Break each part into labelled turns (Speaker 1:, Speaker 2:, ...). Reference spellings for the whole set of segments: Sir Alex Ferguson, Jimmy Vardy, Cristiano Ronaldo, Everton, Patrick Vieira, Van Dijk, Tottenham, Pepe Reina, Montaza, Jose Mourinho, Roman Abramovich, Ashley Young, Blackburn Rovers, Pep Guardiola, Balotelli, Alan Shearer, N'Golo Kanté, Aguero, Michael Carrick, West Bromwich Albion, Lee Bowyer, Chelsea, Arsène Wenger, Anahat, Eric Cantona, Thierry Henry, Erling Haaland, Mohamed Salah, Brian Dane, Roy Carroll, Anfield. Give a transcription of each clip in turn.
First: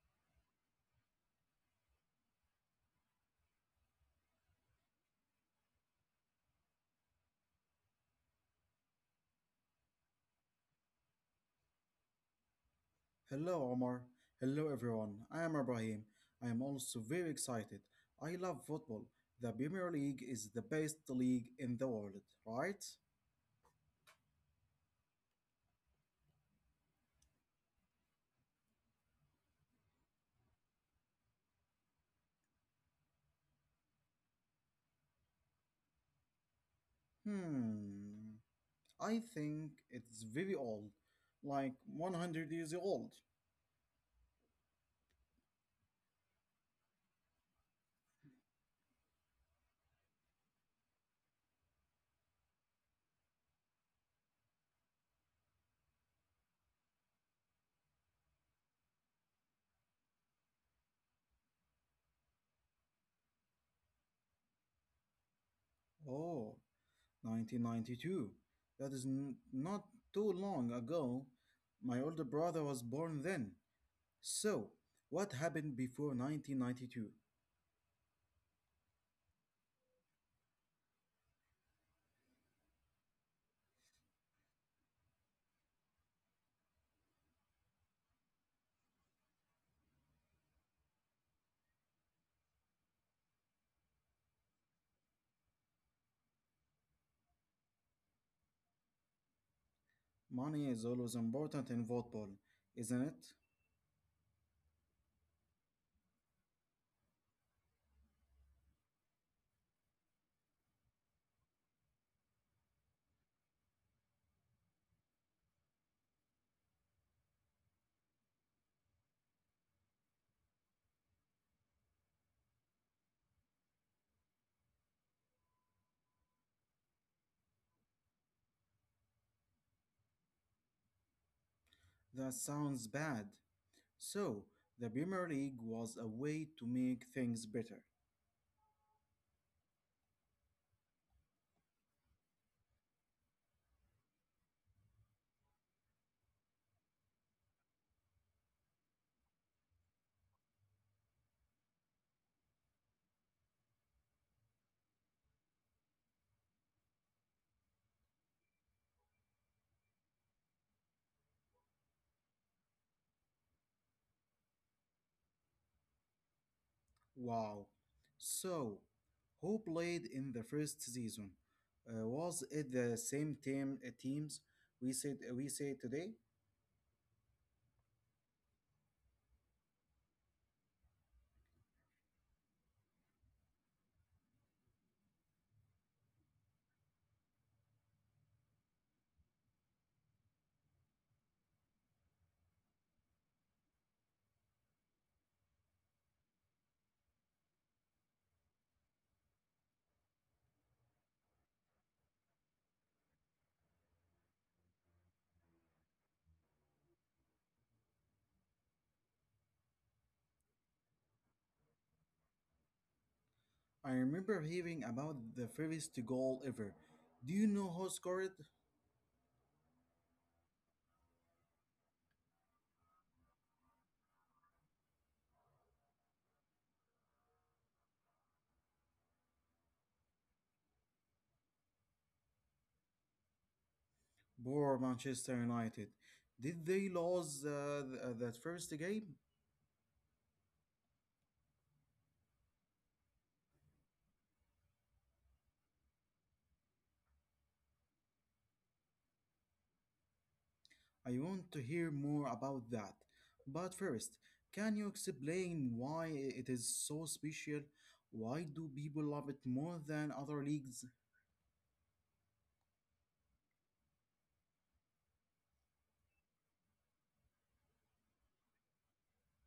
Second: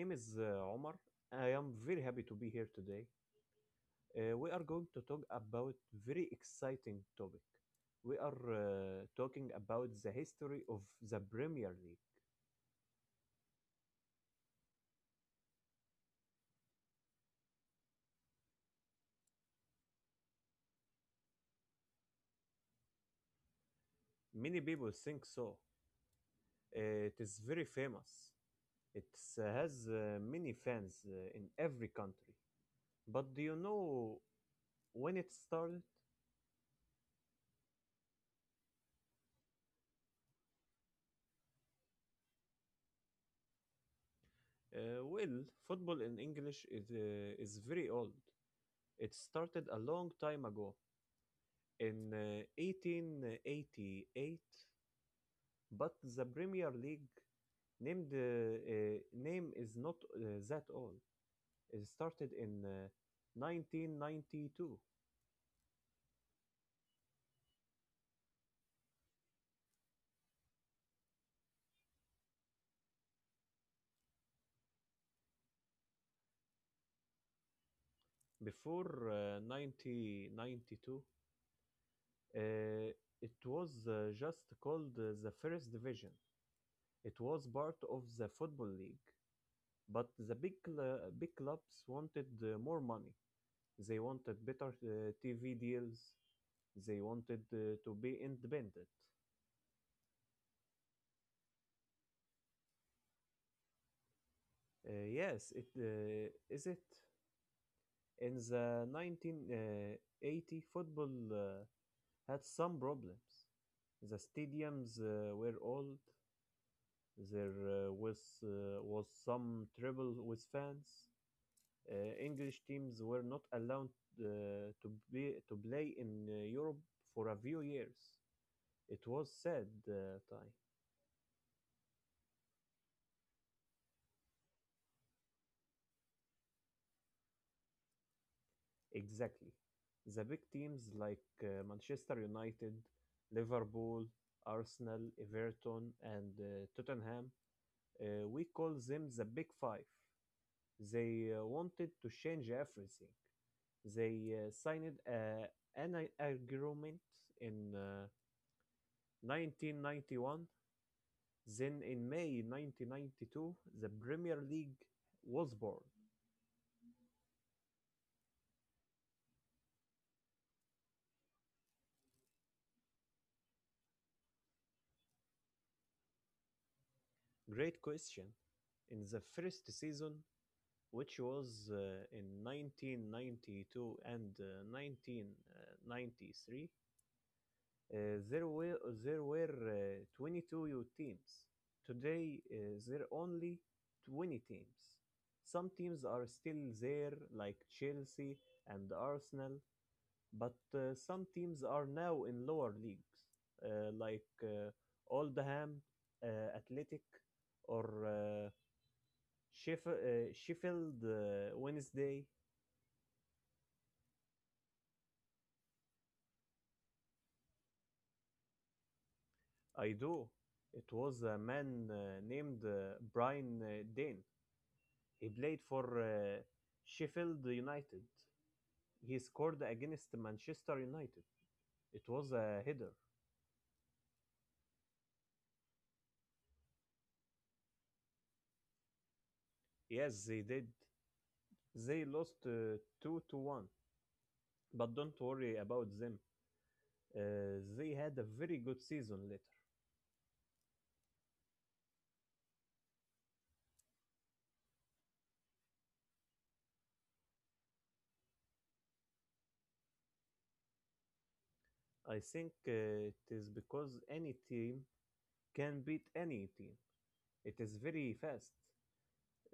Speaker 1: name is Omar. I am very happy to be here today. We are going to talk about very exciting topic. We are talking about the history of the Premier League.
Speaker 2: Hello, Omar. Hello, everyone. I am Ibrahim. I am also very excited. I love football. The Premier League is the best league in the world, right?
Speaker 1: Many people think so. It is very famous. It has many fans in every country. But do you know when it started?
Speaker 2: Hmm. I think it's very old, like 100 years old.
Speaker 1: Well, football in English is very old. It started a long time ago, in 1888, but the Premier League named name is not that old. It started in 1992.
Speaker 2: Oh, 1992. That is not too long ago. My older brother was born then. So, what happened before 1992?
Speaker 1: Before 1992, uh, it was just called the First Division. It was part of the Football League, but the big clubs wanted more money. They wanted better TV deals. They wanted to be independent.
Speaker 2: Money is always important in football, isn't it?
Speaker 1: Yes, it is it. In the 1980, football uh, had some problems. The stadiums were old. There was some trouble with fans. English teams were not allowed to play in Europe for a few years. It was sad time.
Speaker 2: That sounds bad. So, the Premier League was a way to make things better.
Speaker 1: Exactly. The big teams like Manchester United, Liverpool, Arsenal, Everton, and Tottenham, we call them the Big Five. They wanted to change everything. They signed agreement in 1991. Then in May 1992, the Premier League was born.
Speaker 2: Wow. So, who played in the first season? Was it the same teams we said we say today?
Speaker 1: Great question. In the first season, which was in 1992 and 1993, uh, there were there were 22 youth teams. Today, there are only 20 teams. Some teams are still there, like Chelsea and Arsenal, but some teams are now in lower leagues, uh, like uh, Oldham, Athletic, or Sheffield Wednesday.
Speaker 2: I remember hearing about the first goal ever. Do you know who scored it?
Speaker 1: I do. It was a man named Brian Dane. He played for Sheffield United. He scored against Manchester United. It was a header.
Speaker 2: Poor Manchester United. Did they lose that first game?
Speaker 1: Yes, they did. They lost 2 to 1. But don't worry about them. They had a very good season later.
Speaker 2: I want to hear more about that. But first, can you explain why it is so special? Why do people love it more than other leagues?
Speaker 1: I think it is because any team can beat any team. It is very fast.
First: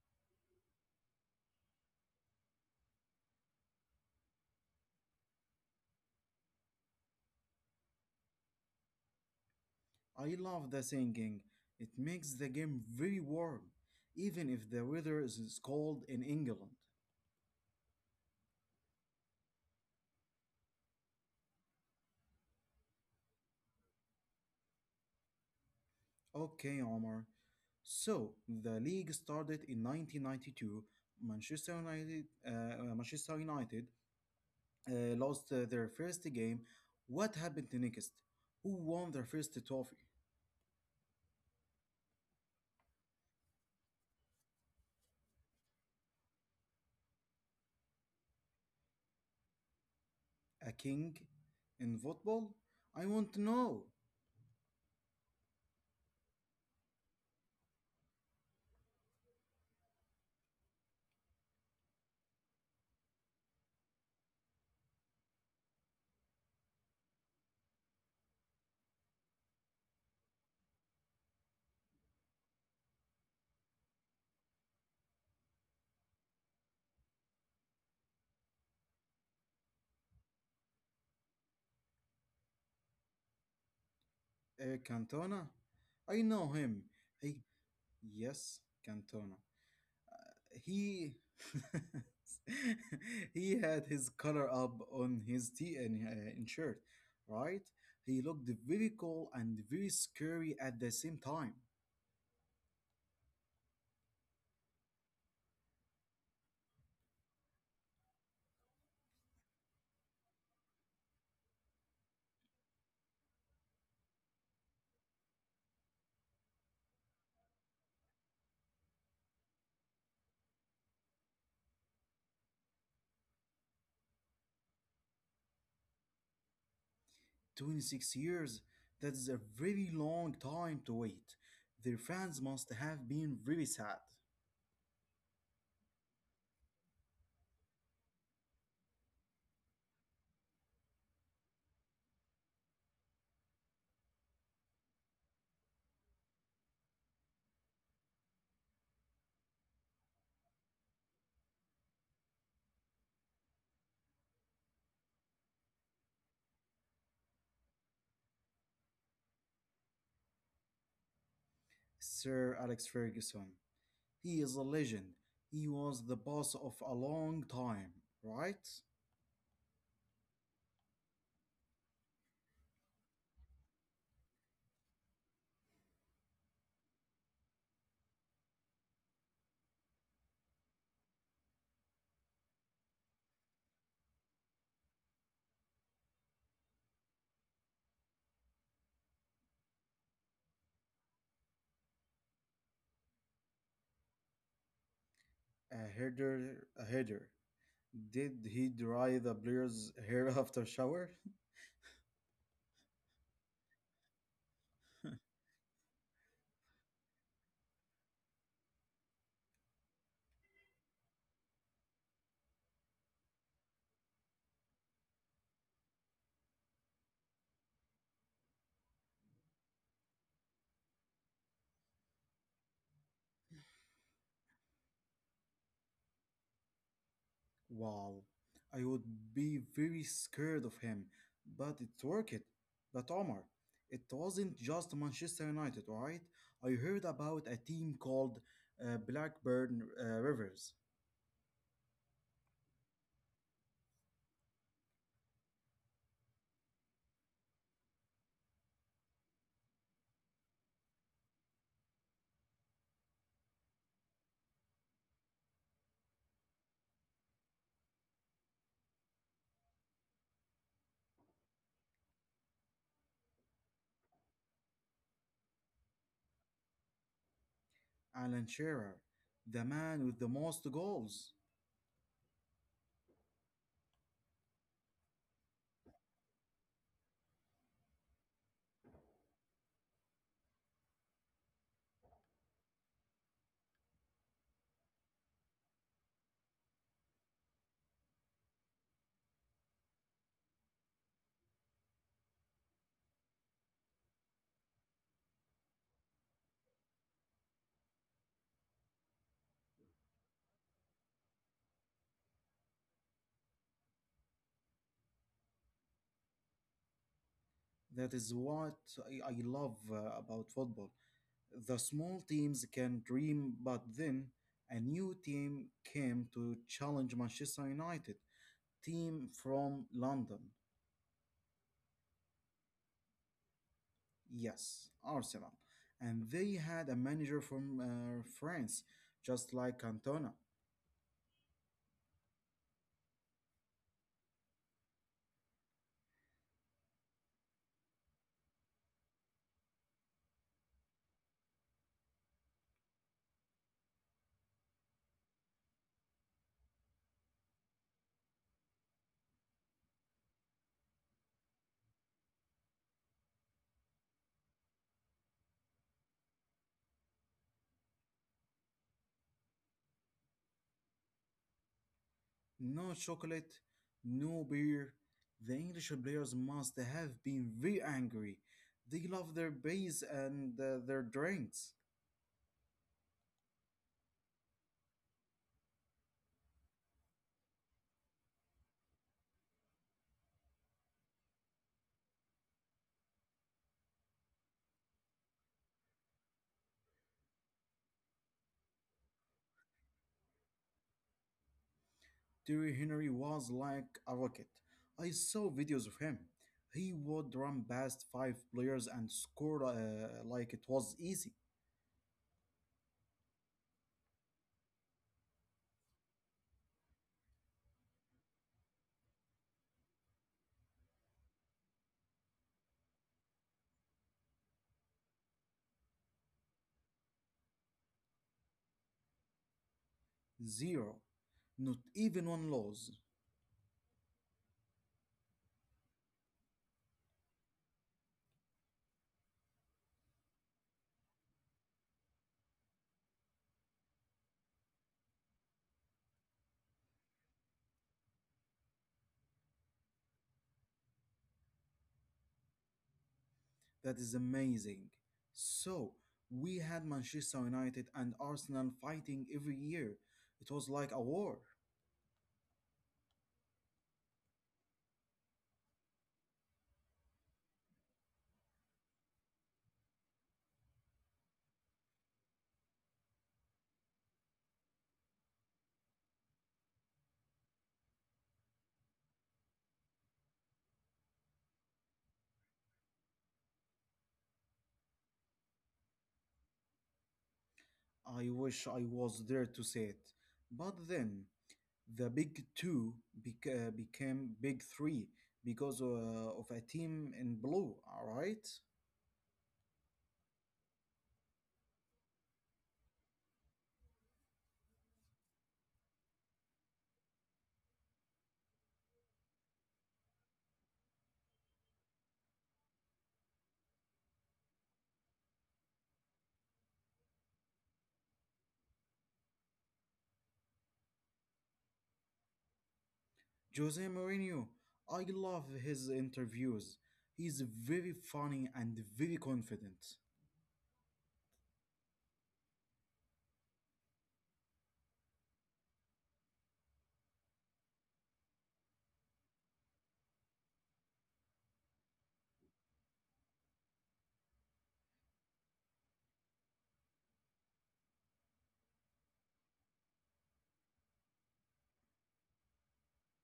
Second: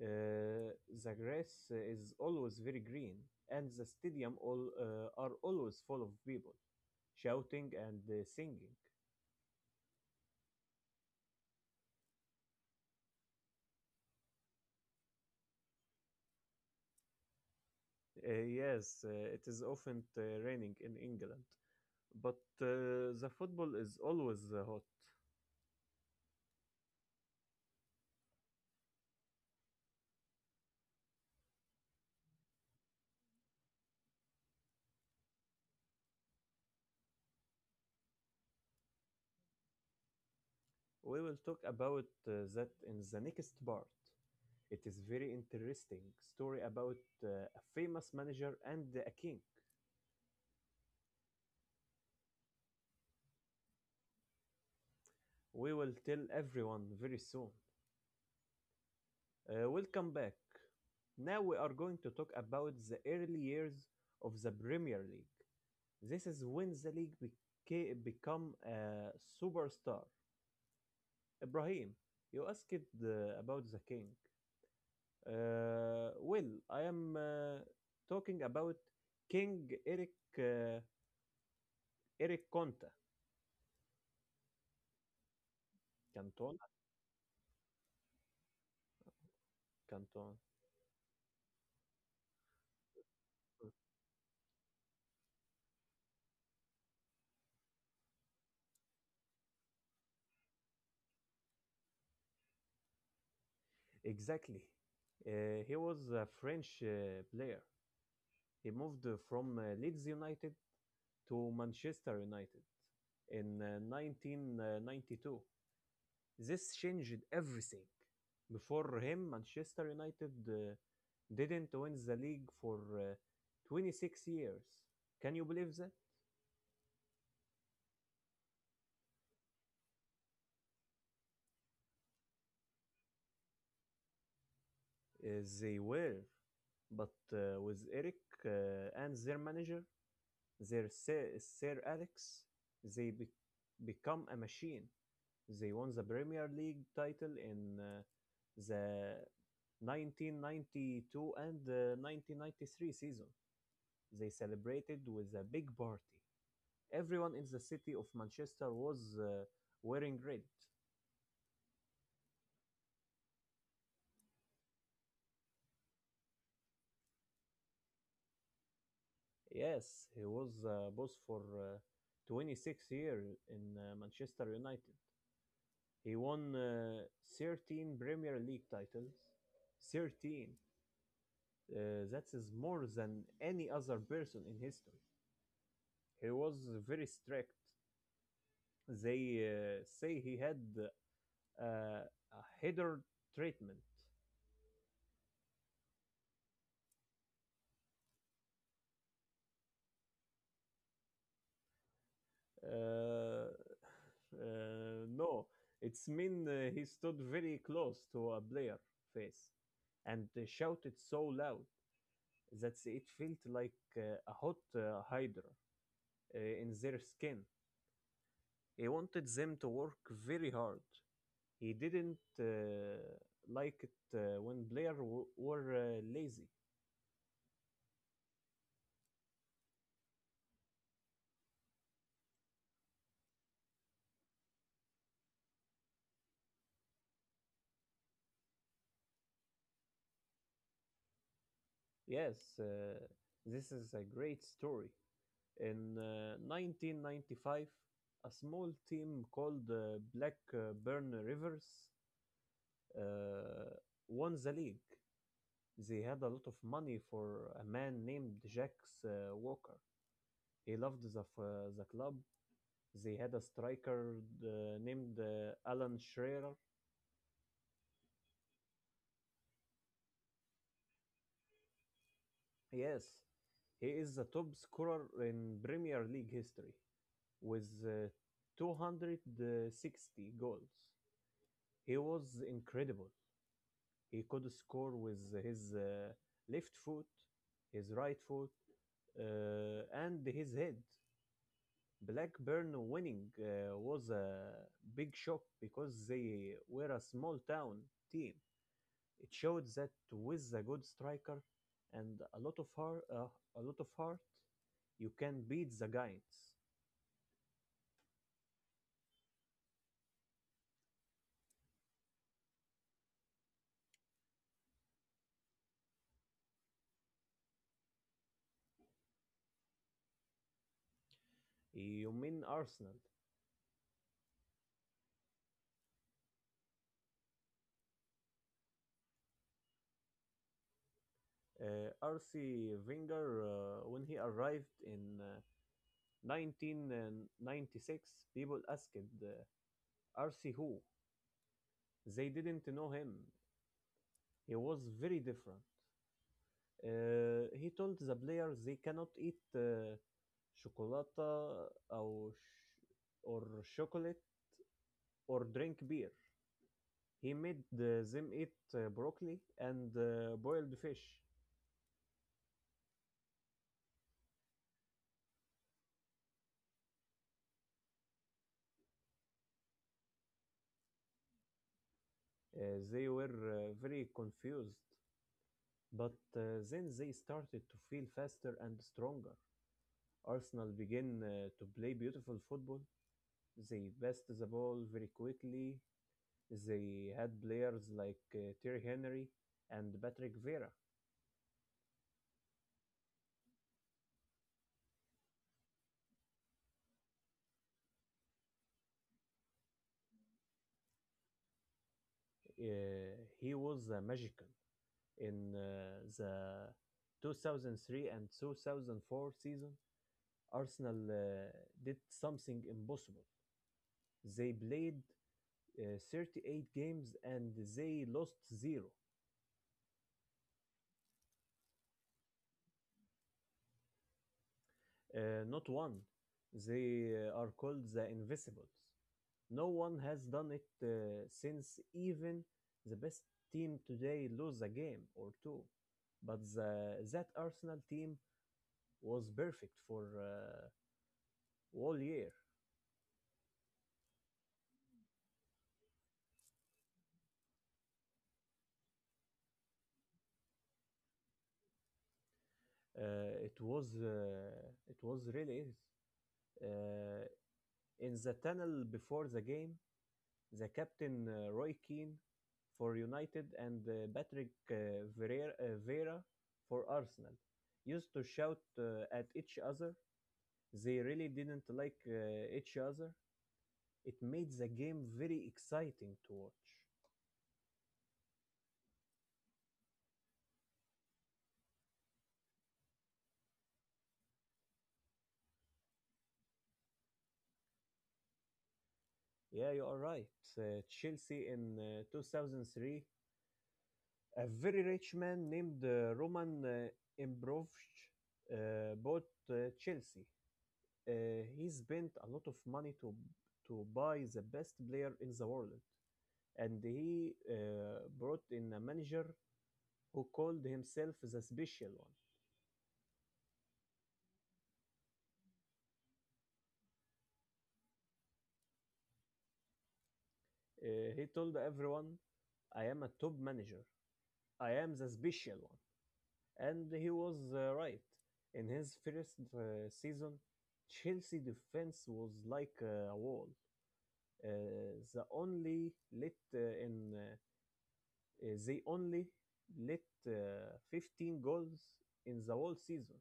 Speaker 1: Uh, the grass is always very green, and the stadium all are always full of people shouting and singing.
Speaker 2: I love the singing. It makes the game very warm, even if the weather is cold in England.
Speaker 1: Yes, it is often raining in England, but the football is always hot.
Speaker 2: Okay, Omar. So the league started in 1992. Manchester United, Manchester United lost their first game, what happened next? Who won their first trophy?
Speaker 1: We will talk about that in the next part. It is very interesting story about a famous manager and a king.
Speaker 2: A king in football? I want to know.
Speaker 1: We will tell everyone very soon. Welcome back. Now we are going to talk about the early years of the Premier League. This is when the league become a superstar. Ibrahim, you asked about the king. Well, I am talking about King uh, Eric Conta.
Speaker 2: Cantona? I know
Speaker 1: Cantona?
Speaker 2: him. I Yes, Cantona.
Speaker 1: Cantona.
Speaker 2: He he had his color up on his t and in shirt, right? He looked very cool and very scary at the same time.
Speaker 1: Exactly. He was a French player. He moved from Leeds United to Manchester United in 1992. This changed everything. Before him, Manchester United didn't win the league for 26 years. Can you believe that?
Speaker 2: 26 years? That is a very long time to wait. Their fans must have been very sad.
Speaker 1: They were. But with Eric and their manager, their Sir Alex, they become a machine. They won the Premier League title in the 1992 and 1993 season. They celebrated with a big party. Everyone in the city of Manchester was wearing red.
Speaker 2: Sir Alex Ferguson, he is a legend. He was the boss of a long time, right?
Speaker 1: Yes, he was boss for 26 years in Manchester United. He won 13 Premier League titles. 13. Uh, that is more than any other person in history. He was very strict. They say he had a header treatment.
Speaker 2: A header, a header. Did he dry the player's hair after shower?
Speaker 1: Uh, no, it's mean he stood very close to a player face and shouted so loud that it felt like a hot hydra in their skin. He wanted them to work very hard. He didn't like it when were lazy.
Speaker 2: Wow, I would be very scared of him, but it's worth it. But Omar, it wasn't just Manchester United, alright? I heard about a team called Blackburn Rivers.
Speaker 1: Yes, this is a great story. In 1995, a small team called Blackburn Rivers uh, won the league. They had a lot of money for a man named Jacques Walker. He loved the club. They had a striker named Alan Shearer.
Speaker 2: Alan Shearer, the man with the most goals.
Speaker 1: Yes, he is the top scorer in Premier League history with 260 goals. He was incredible. He could score with his left foot, his right foot, and his head. Blackburn winning was a big shock because they were a small town team. It showed that with a good striker and a lot of heart, you can beat the giants.
Speaker 2: That is what I love about football. The small teams can dream, but then a new team came to challenge Manchester United, team from London.
Speaker 1: You mean Arsenal?
Speaker 2: Yes, Arsenal. And they had a manager from France, just like Cantona.
Speaker 1: R.C. Wenger, when he arrived in 1996, people asked R.C. who? They didn't know him. He was very different. He told the players they cannot eat chocolata or chocolate or drink beer. He made them eat broccoli and boiled fish.
Speaker 2: No chocolate, no beer. The English players must have been very angry. They love their beers and their drinks.
Speaker 1: They were very confused. But then they started to feel faster and stronger. Arsenal began to play beautiful football. They passed the ball very quickly. They had players like Thierry Henry and Patrick Vieira.
Speaker 2: Thierry Henry was like a rocket. I saw videos of him. He would run past five players and score like it was easy.
Speaker 1: He was a magician in the 2003 and 2004 season. Arsenal did something impossible. They played 38 games and they lost zero.
Speaker 2: Zero. Not even one loss.
Speaker 1: Not one. They are called the Invisibles. No one has done it since, even the best team today lose a game or two. But that Arsenal team was perfect for all year.
Speaker 2: That is amazing. So we had Manchester United and Arsenal fighting every year. It was like a war.
Speaker 1: It was really is. Uh, in the tunnel before the game, the captain Roy Keane for United and Patrick Vieira for Arsenal used to shout at each other. They really didn't like each other. It made the game very exciting to watch.
Speaker 2: I wish I was there to see it. But then the big two became big three because of a team in blue, all right?
Speaker 1: Yeah, you are right. Chelsea in 2003, a very rich man named Roman Ibrahimovic bought Chelsea. He spent a lot of money to buy the best player in the world, and he brought in a manager who called himself the special one.
Speaker 2: Jose Mourinho, I love his interviews. He's very funny and very confident.
Speaker 1: He told everyone, "I am a top manager. I am the special one," and he was right. In his first season, Chelsea defense was like a wall. Uh, the only let uh, in uh, they only let 15 goals in the whole season.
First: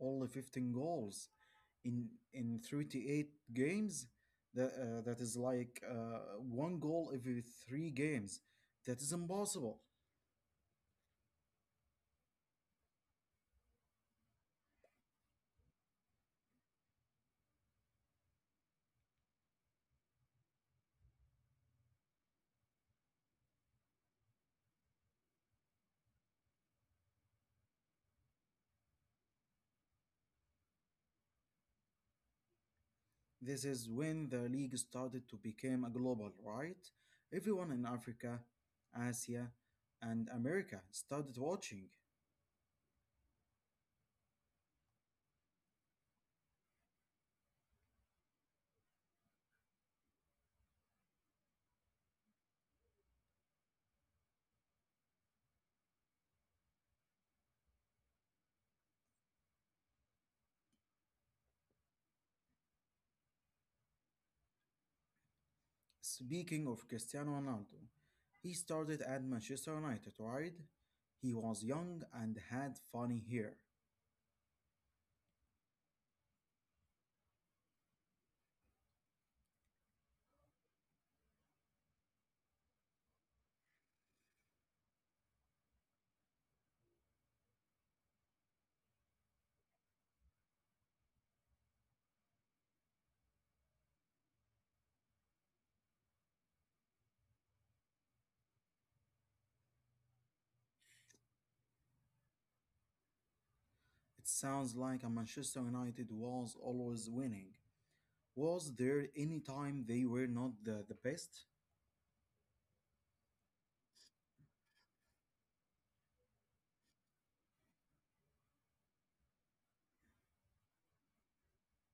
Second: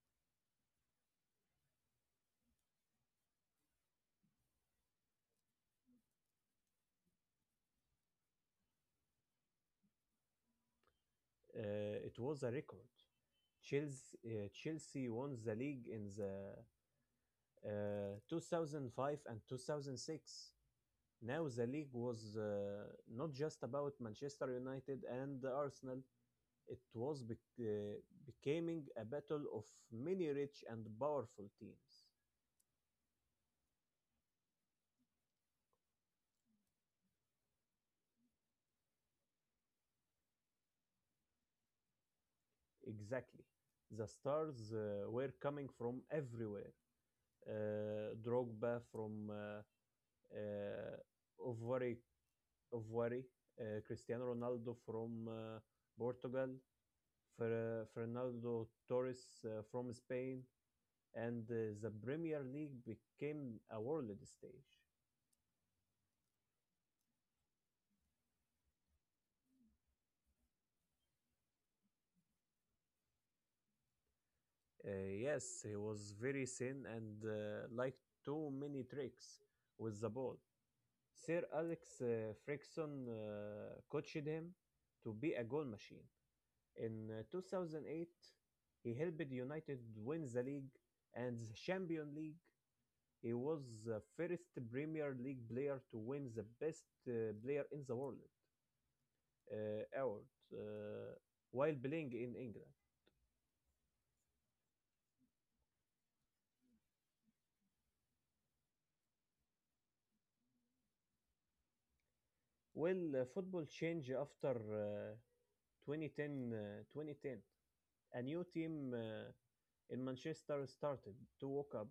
Speaker 2: Only 15 goals, in 38 games that is like one goal every three games, that is impossible.
Speaker 1: It was a record. Chelsea won the league in the 2005 and 2006. Now the league was not just about Manchester United and Arsenal. It was becoming a battle of many rich and powerful teams.
Speaker 2: This is when the league started to become a global, right? Everyone in Africa, Asia, and America started watching.
Speaker 1: Exactly. The stars were coming from everywhere. Drogba from uh, Ivory, Ivory, Cristiano Ronaldo from Portugal, Fernando Torres from Spain, and the Premier League became a world stage.
Speaker 2: Speaking of Cristiano Ronaldo, he started at Manchester United, right? He was young and had funny hair.
Speaker 1: Uh, yes, he was very thin and like too many tricks with the ball. Sir Alex Frickson coached him to be a goal machine. In 2008, he helped United win the league and the Champions League. He was the first Premier League player to win the Best Player in the World award uh, while playing in England.
Speaker 2: It sounds like a Manchester United was always winning. Was there any time they were not the best?
Speaker 1: Well, football changed after uh, 2010, uh, 2010. A new team in Manchester started to walk up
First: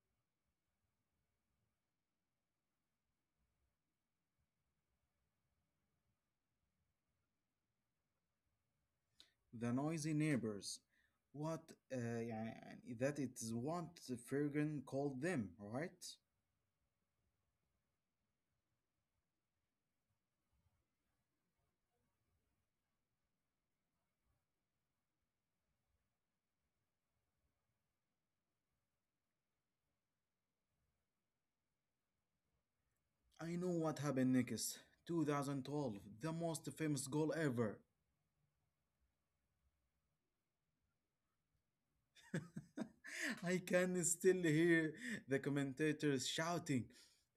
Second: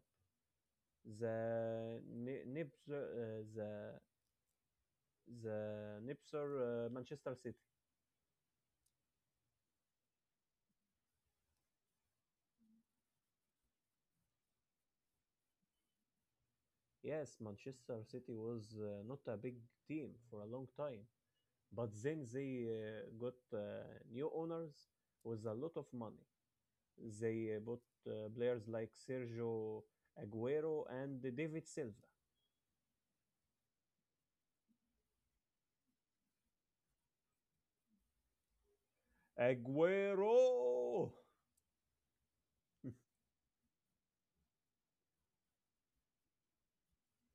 Speaker 1: the Nip- uh, the the Nipser, Manchester City.
Speaker 2: The noisy neighbors. What يعني that is what Fergan called them, right?
Speaker 1: Yes, Manchester City was not a big team for a long time, but then they got new owners with a lot of money. They bought players like Sergio Aguero and David Silva.
Speaker 2: I know what happened Nickis. 2012, the most famous goal ever.
Speaker 1: Aguero!
Speaker 2: I can still hear the commentators shouting.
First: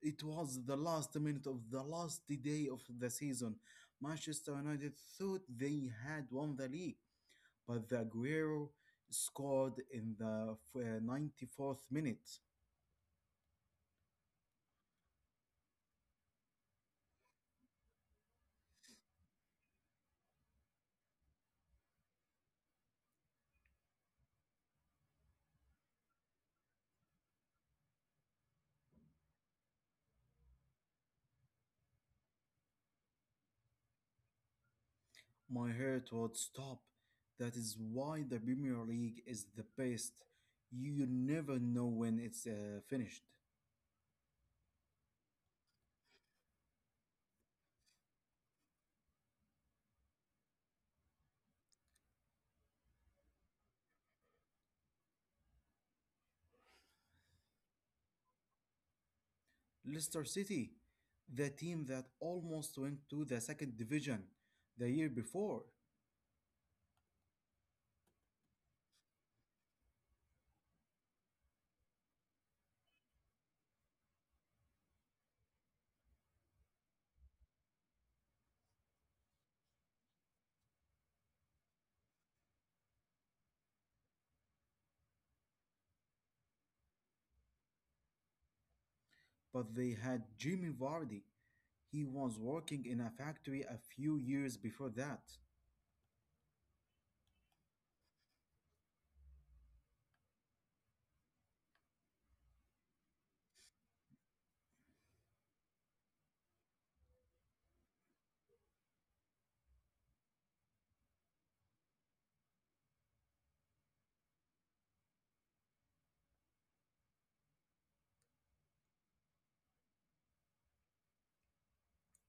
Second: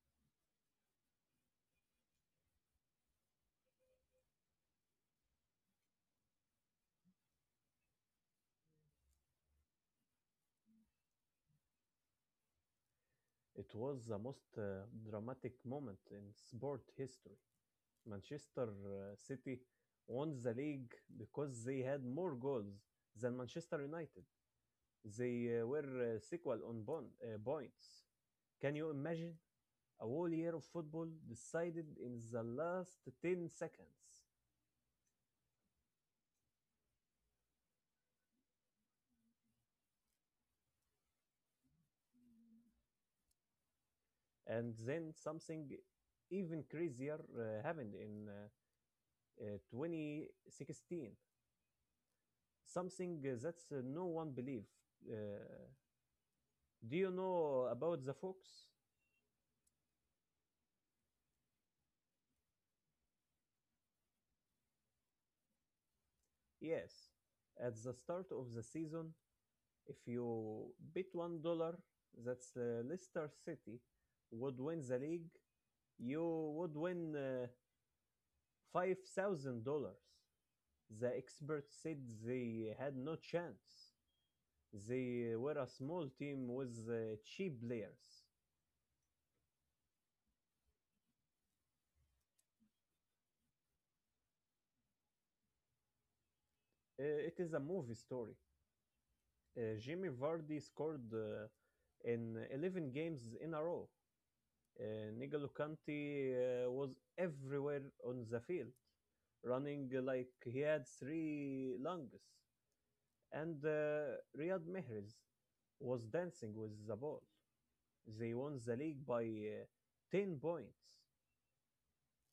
Speaker 2: It was the last minute of the last day of the season. Manchester United thought they had won the league, but the Aguero scored in the 94th minute.
Speaker 1: It was the most dramatic moment in sport history. Manchester City won the league because they had more goals than Manchester United. They were sequel on points. Can you imagine? A whole year of football decided in the last 10 seconds.
Speaker 2: My heart would stop. That is why the Premier League is the best. You never know when it's finished.
Speaker 1: And then something even crazier happened in 2016. Something that no one believed. Uh, do you know about the Fox?
Speaker 2: Leicester City, the team that almost went to the second division the year before,
Speaker 1: Yes. At the start of the season, if you bet $1 that Leicester City would win the league, you would win $5,000. The experts said they had no chance. They were a small team with cheap players.
Speaker 2: but they had Jimmy Vardy. He was working in a factory a few years before that.
Speaker 1: It is a movie story. Jimmy Vardy scored in 11 games in a row. N'Golo Kanté was everywhere on the field, running like he had three lungs. And Riyad Mahrez was dancing with the ball. They won the league by 10 points.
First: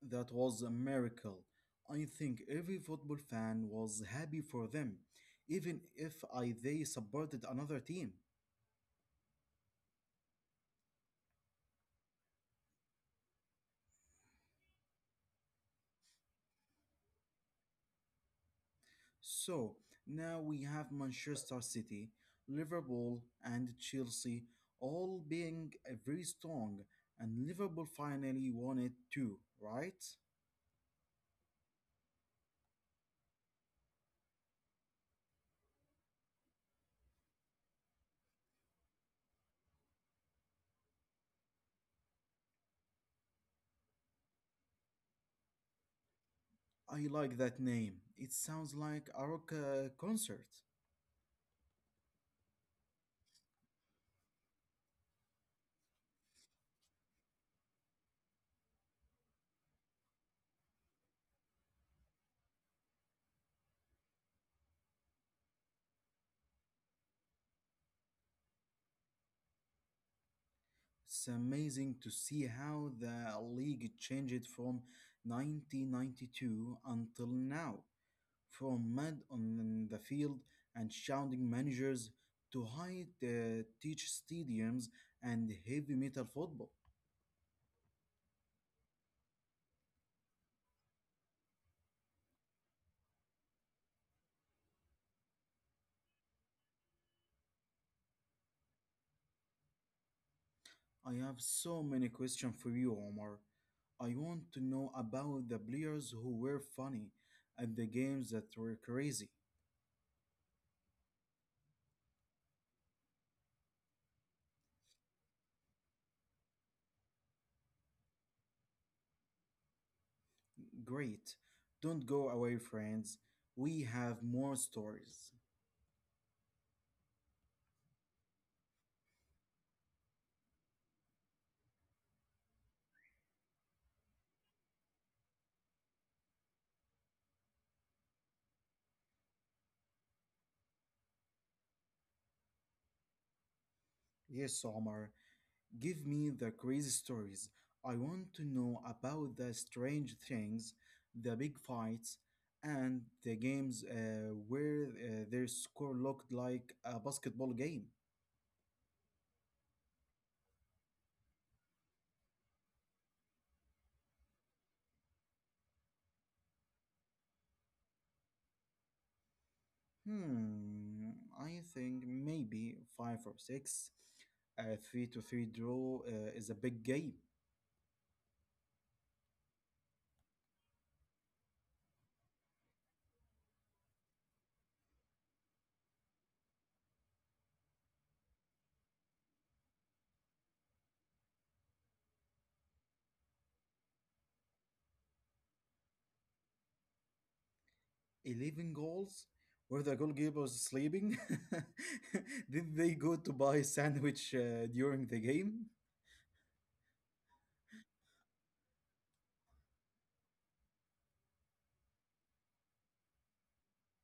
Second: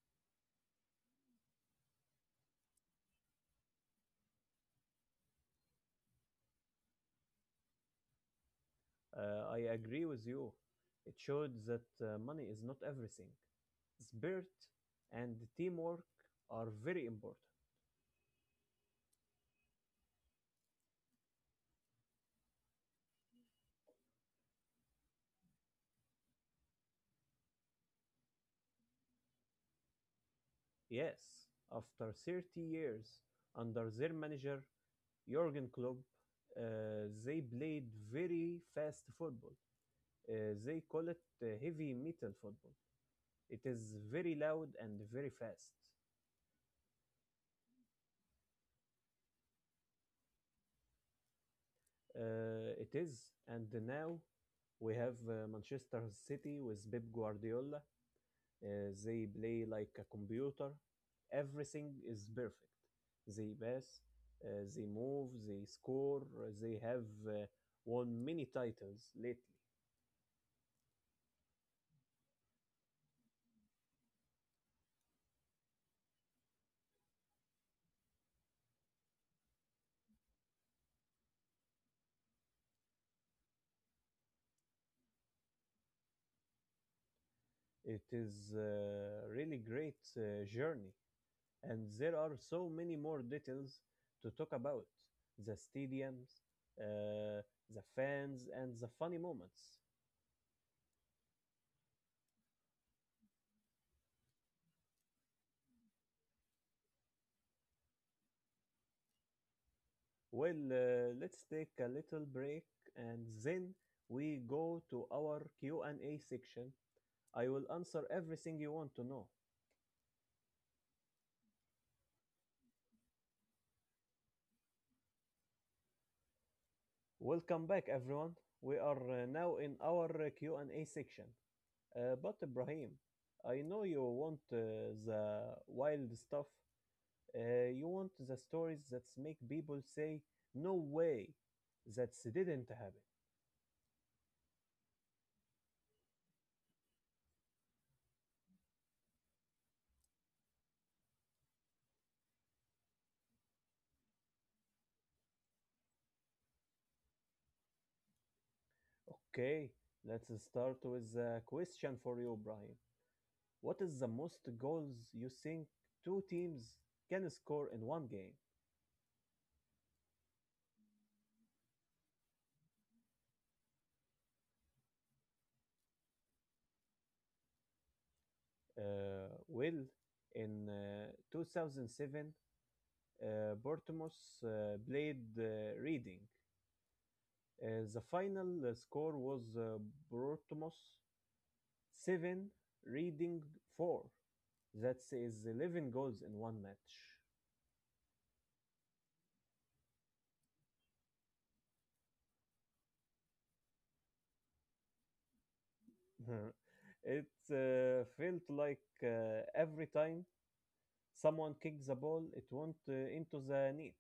Speaker 2: That was a miracle. I think every football fan was happy for them, even if I they supported another team.
Speaker 1: I agree with you. It showed that money is not everything. Spirit and teamwork are very important.
Speaker 2: So now we have Manchester City, Liverpool, and Chelsea all being very strong, and Liverpool finally won it too, right?
Speaker 1: Yes, after 30 years under their manager, Jurgen Klopp, they played very fast football. They call it heavy metal football. It is very loud and very fast.
Speaker 2: I like that name. It sounds like a rock concert.
Speaker 1: It is, and now we have Manchester City with Pep Guardiola. They play like a computer. Everything is perfect. They pass, they move, they score. They have won many titles lately.
Speaker 2: It's amazing to see how the league changed from 1992 until now, from mud on the field and shouting managers to high teach stadiums and heavy metal football.
Speaker 1: It is a really great journey, and there are so many more details to talk about: the stadiums, uh, the fans, and the funny moments.
Speaker 2: I have so many questions for you, Omar. I want to know about the players who were funny and the games that were crazy.
Speaker 1: Well, let's take a little break and then we go to our Q&A section. I will answer everything you want to know.
Speaker 2: Great. Don't go away, friends. We have more stories.
Speaker 1: Welcome back, everyone. We are now in our Q&A section. But Ibrahim, I know you want the wild stuff. You want the stories that make people say, "No way, that didn't happen."
Speaker 2: Yes, Omar, give me the crazy stories. I want to know about the strange things, the big fights, and the games where their score looked like a basketball game.
Speaker 1: Okay, let's start with a question for you, Ibrahim. What is the most goals you think two teams can score in one game?
Speaker 2: Hmm, I think maybe five or six. A three to three draw is a big game.
Speaker 1: Uh, well, in 2007, uh, Portsmouth played Reading. The final score was Portsmouth 7, Reading 4. That is 11 goals in one match.
Speaker 2: 11 goals? Were the goalkeepers sleeping? Did they go to buy a sandwich during the game?
Speaker 1: It felt like every time someone kicked the ball, it went into the net.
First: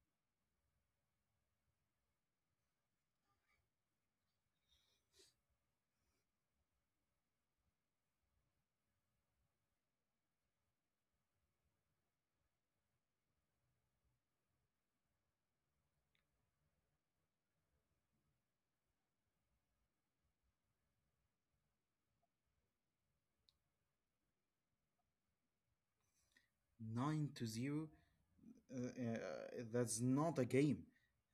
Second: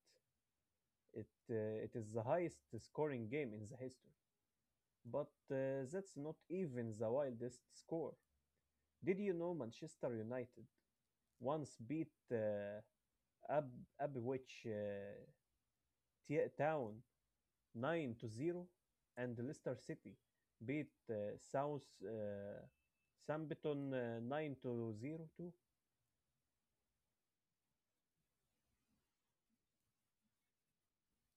Speaker 1: It is the highest scoring game in the history. But that's not even the wildest score. Did you know Manchester United once beat Abwich Town 9 to 0, and Leicester City beat South Sambiton 9 to 0 too?
Speaker 2: Nine to zero. Uh, uh, that's not a game.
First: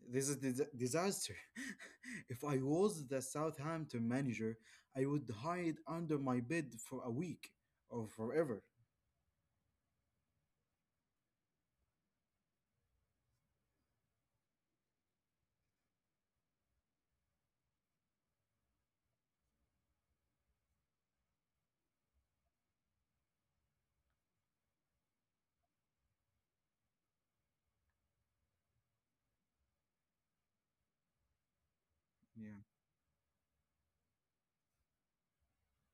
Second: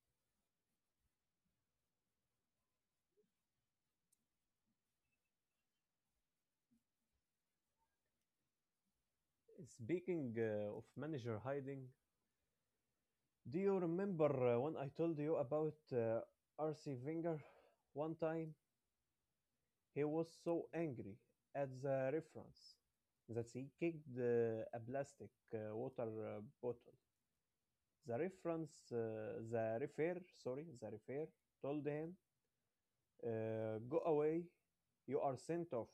Speaker 2: This is disaster. If I was the Southampton manager, I would hide under my bed for a week or forever.
Speaker 1: Speaking of manager hiding, do you remember when I told you about RC Wenger one time? He was so angry at the reference that he kicked a plastic water bottle. The reference, the refer, sorry, the referee told him,
Speaker 2: Yeah,
Speaker 1: "Go away, you are sent off."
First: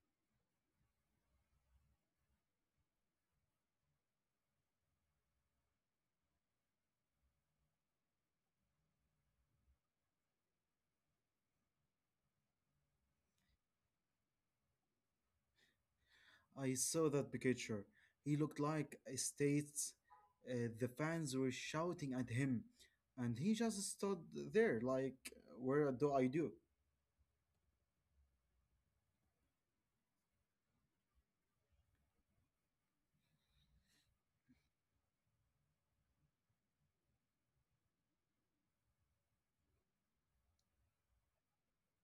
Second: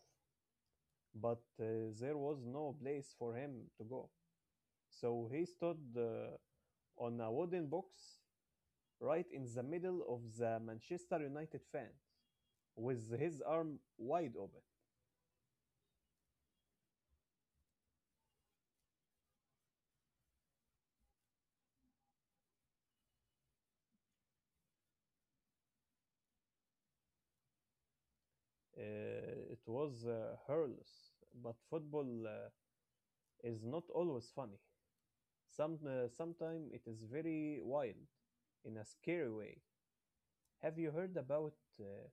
Speaker 1: But there was no place for him to go, so he stood on a wooden box right in the middle of the Manchester United fans, with his arm wide open.
Speaker 2: I saw that picture. He looked like a state. The fans were shouting at him, and he just stood there like, "Where do I do?"
Speaker 1: It was hairless, but football is not always funny. Sometimes it is very wild, in a scary way. Have you heard about uh,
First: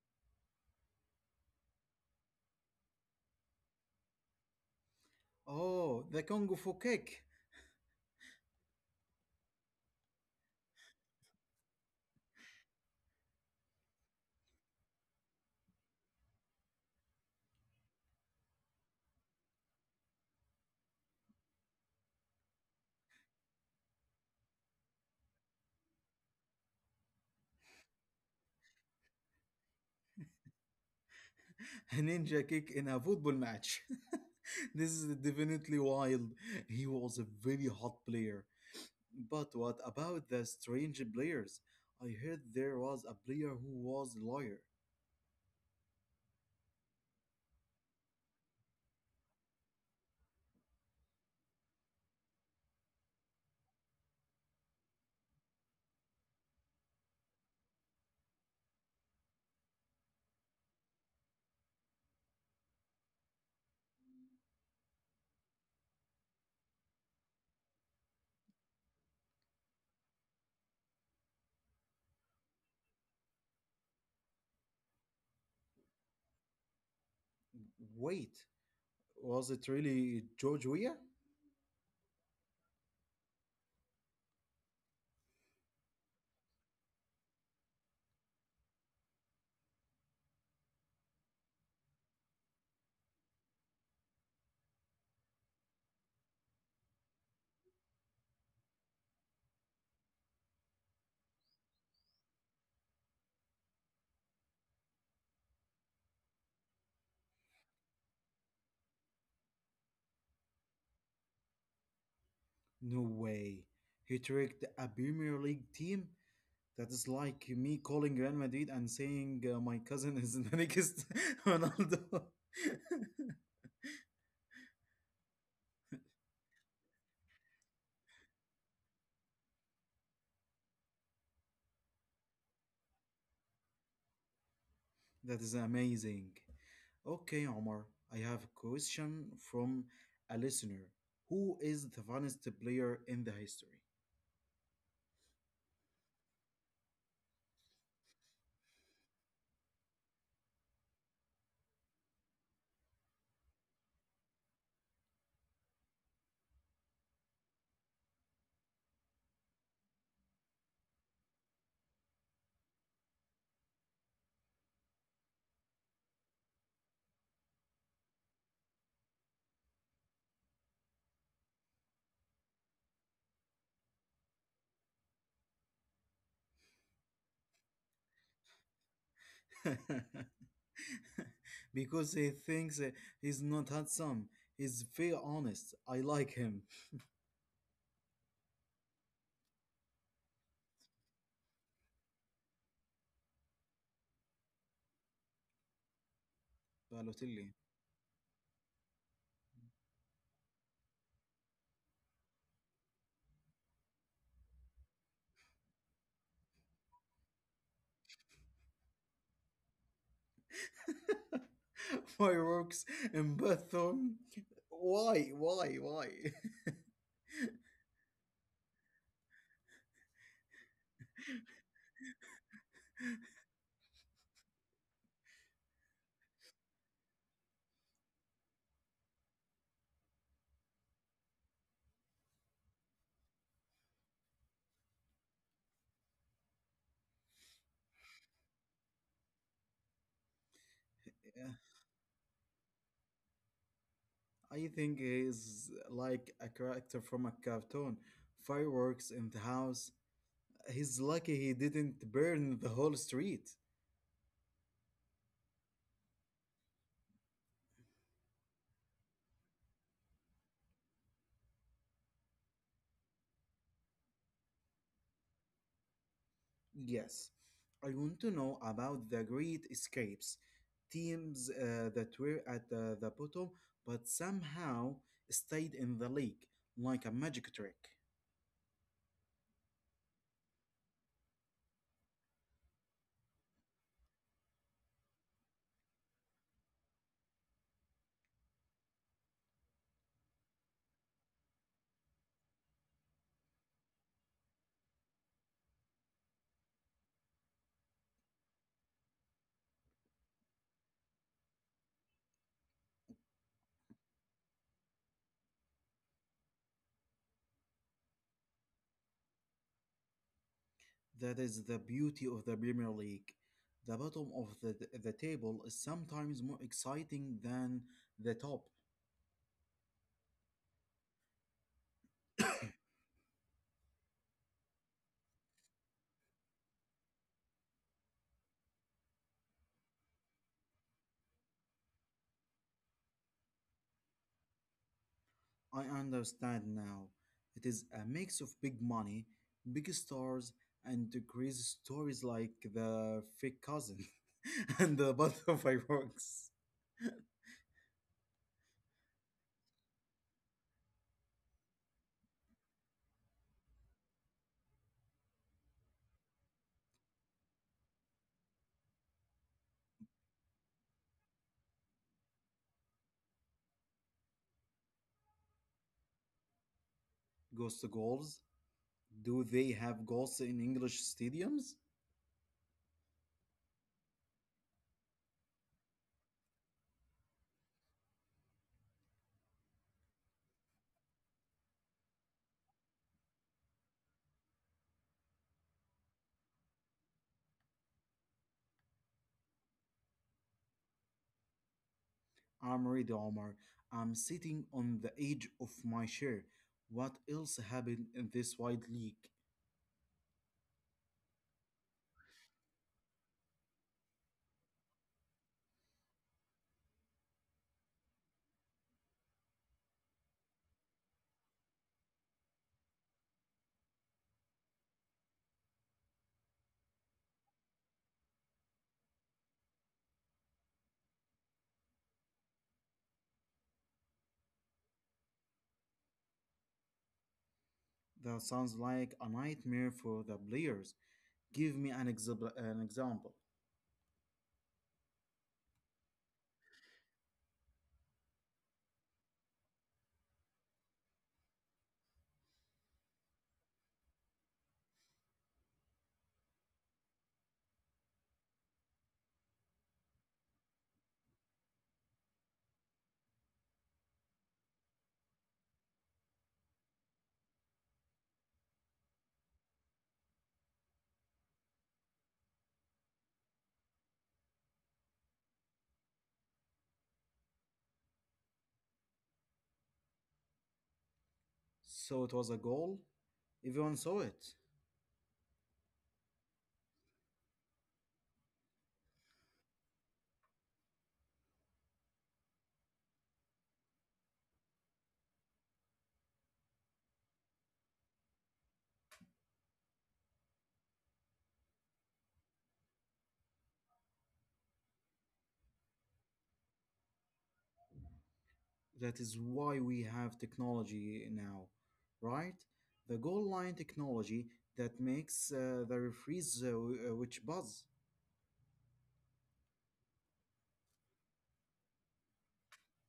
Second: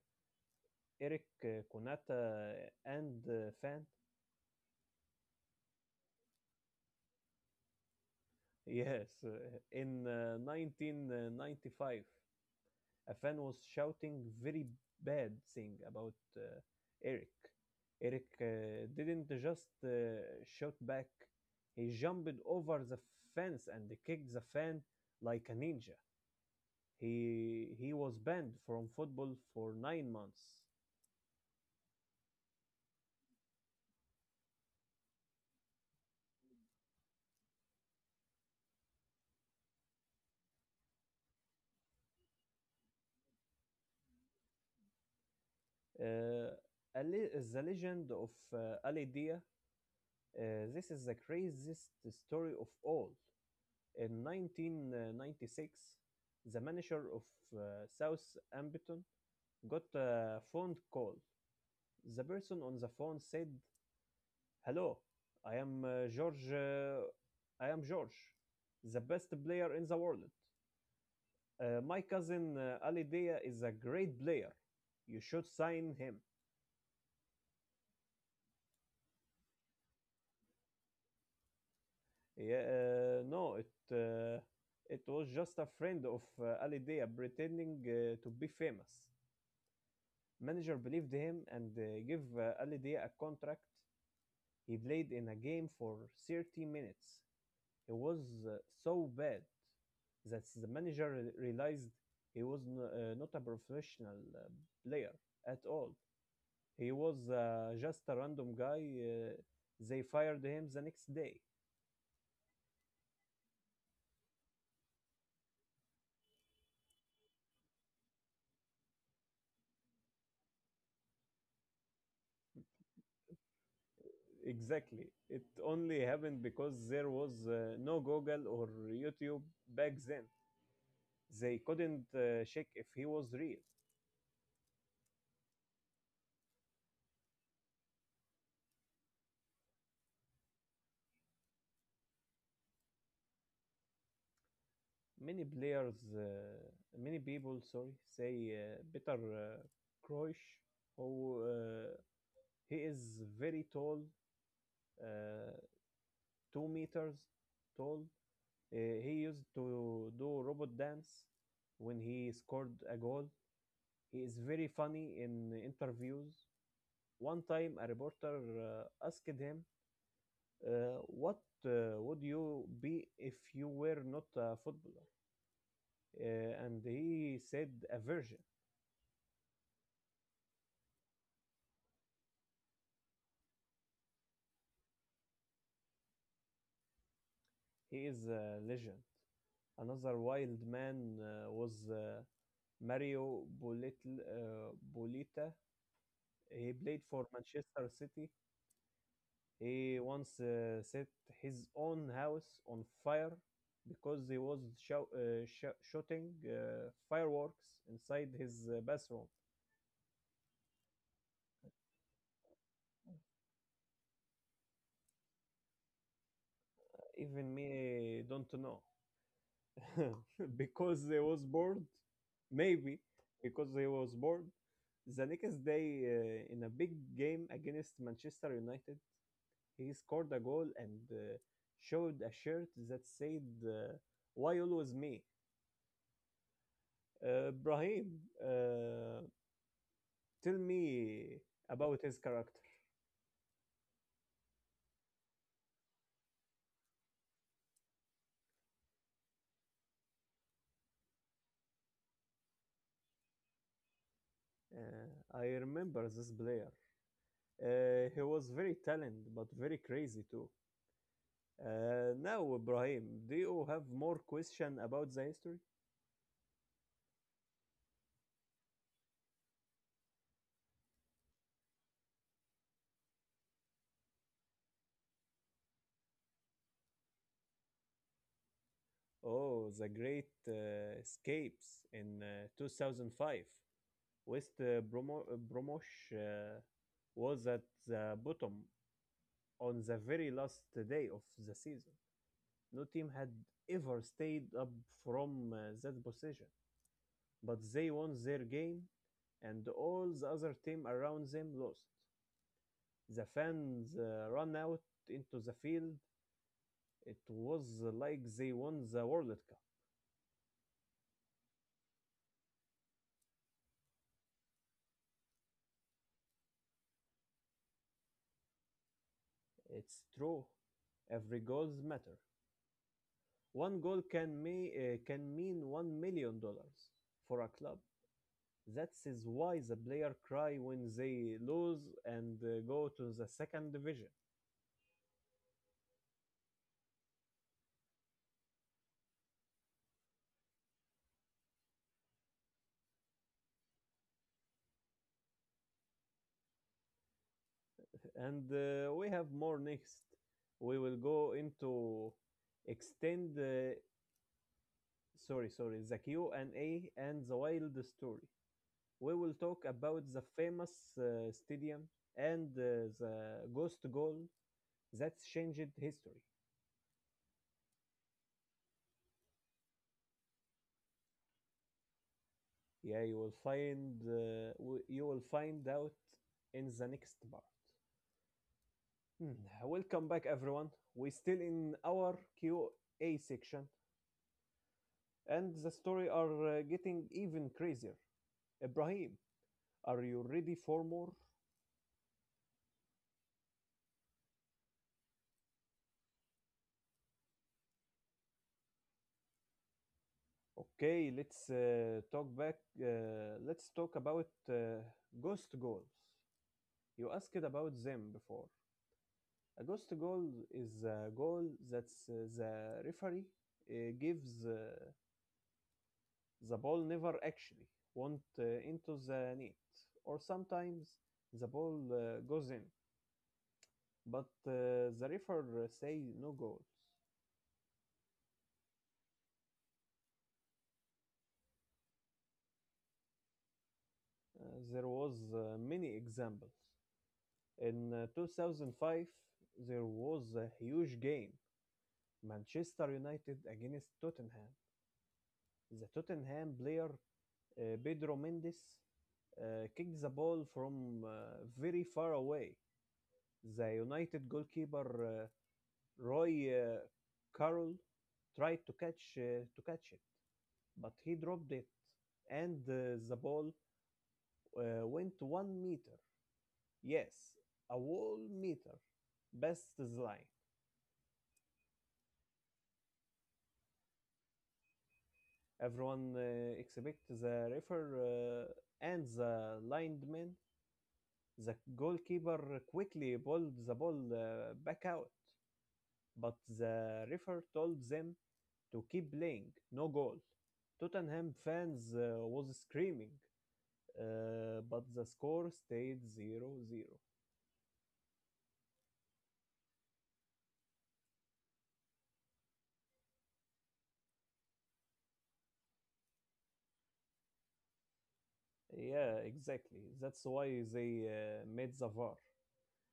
Speaker 1: Eric Konata and Fan?
Speaker 2: Oh, the Congo for kick.
Speaker 1: Yes, in 1995, a fan was shouting very bad thing about Eric. Eric didn't just shout back, he jumped over the fence and kicked the fan like a ninja. He was banned from football for 9 months.
Speaker 2: A ninja kick in a football match. This is definitely wild. He was a very hot player. But what about the strange players? I heard there was a player who was a lawyer.
Speaker 1: Uh, Ali, the legend of Ali Dia. This is the craziest story of all. In 1996, the manager of South got a phone call. The person on the phone said, "Hello, I am George. I am George, the best player in the world. My cousin Ali Dia is a great player. You should sign him."
Speaker 2: Wait, was it really George Weah?
Speaker 1: Yeah, no, it it was just a friend of Ali Dia pretending to be famous. Manager believed him and gave Ali Dia a contract. He played in a game for 30 minutes. He was uh, so bad that the manager realized he was not a professional player at all. He was just a random guy. They fired him the next day.
Speaker 2: No way. He tricked a Premier League team? That is like me calling Real Madrid and saying my cousin is the next Ronaldo.
Speaker 1: Exactly. It only happened because there was no Google or YouTube back then. They couldn't check if he was real.
Speaker 2: That is amazing. Okay, Omar, I have a question from a listener. Who is the funniest player in the history?
Speaker 1: Many people, sorry, say Peter Crouch, who he is very tall, uh, 2 meters tall. Uh, he used to do robot dance when he scored a goal. He is very funny in interviews. One time, a reporter asked him, "What would you be if you were not a footballer?" And he said, "A virgin."
Speaker 2: Because he thinks he's not handsome. He's very honest. I like him.
Speaker 1: He is a legend. Another wild man was Mario Bolita. He played for
Speaker 2: Balotelli.
Speaker 1: Manchester City. He once set his own house on fire because he was shooting fireworks inside his bathroom.
Speaker 2: Fireworks in bathroom. Why? Why? Why?
Speaker 1: Even me don't know because he was bored. Maybe because he was bored. The next day, in a big game against Manchester United, he scored a goal and showed a shirt that said, "Why always me?" Brahim, tell me
Speaker 2: Yeah,
Speaker 1: about his character.
Speaker 2: I think he's like a character from a cartoon. Fireworks in the house, he's lucky he didn't burn the whole street.
Speaker 1: I remember this player. He was very talented, but very crazy too. Now, Ibrahim, do you have more question about the history?
Speaker 2: Yes, I want to know about the great escapes, teams that were at the bottom but somehow stayed in the league like a magic trick.
Speaker 1: Oh, the great escapes in 2005. West Bromosh was at the bottom on the very last day of the season. No team had ever stayed up from that position, but they won their game, and all the other team around them lost. The fans ran out into the field. It was like they won the World Cup.
Speaker 2: That is the beauty of the Premier League. The bottom of the table is sometimes more exciting than the top.
Speaker 1: It's true. Every goal matters. One goal can mean $1 million for a club. That is why the player cry when they lose and go to the second division.
Speaker 2: I understand now. It is a mix of big money, big stars, and crazy stories like the fake cousin and the butterfly works.
Speaker 1: And we have more next. We will go into extend. Sorry, sorry, the Q and A and the wild story. We will talk about the famous stadium and the ghost goal that changed history.
Speaker 2: Ghost goals? Do they have goals in English stadiums?
Speaker 1: Yeah, you will find you will find out in the next part. Hmm, welcome back, everyone. We still in our QA section, and the story are getting even crazier. Ibrahim, are you ready for more?
Speaker 2: I'm Reid Omar. I'm sitting on the edge of my chair. What else happened in this wide league?
Speaker 1: Okay, let's talk back. Let's talk about ghost goals. You asked about them before. A ghost goal is a goal that the referee gives the ball never actually went into the net, or sometimes the ball goes in, but the referee say no goals.
Speaker 2: That sounds like a nightmare for the players. Give me an example.
Speaker 1: Uh, there was many examples. In 2005, there was a huge game, Manchester United against Tottenham. The Tottenham player Pedro Mendes kicked the ball from very far away. The United goalkeeper uh, Roy Carroll tried to catch it, but he dropped it, and the ball went 1 meter. Yes, a whole meter past the line.
Speaker 2: So it was a goal. Everyone saw it.
Speaker 1: Everyone except the referee and the lineman. The goalkeeper quickly pulled the ball back out, but the referee told them to keep playing. No goal. Tottenham fans was screaming, but the score stayed zero zero.
Speaker 2: That is why we have technology now, right? The goal line technology that makes the referees which buzz.
Speaker 1: Yeah, exactly. That's why they made the VAR.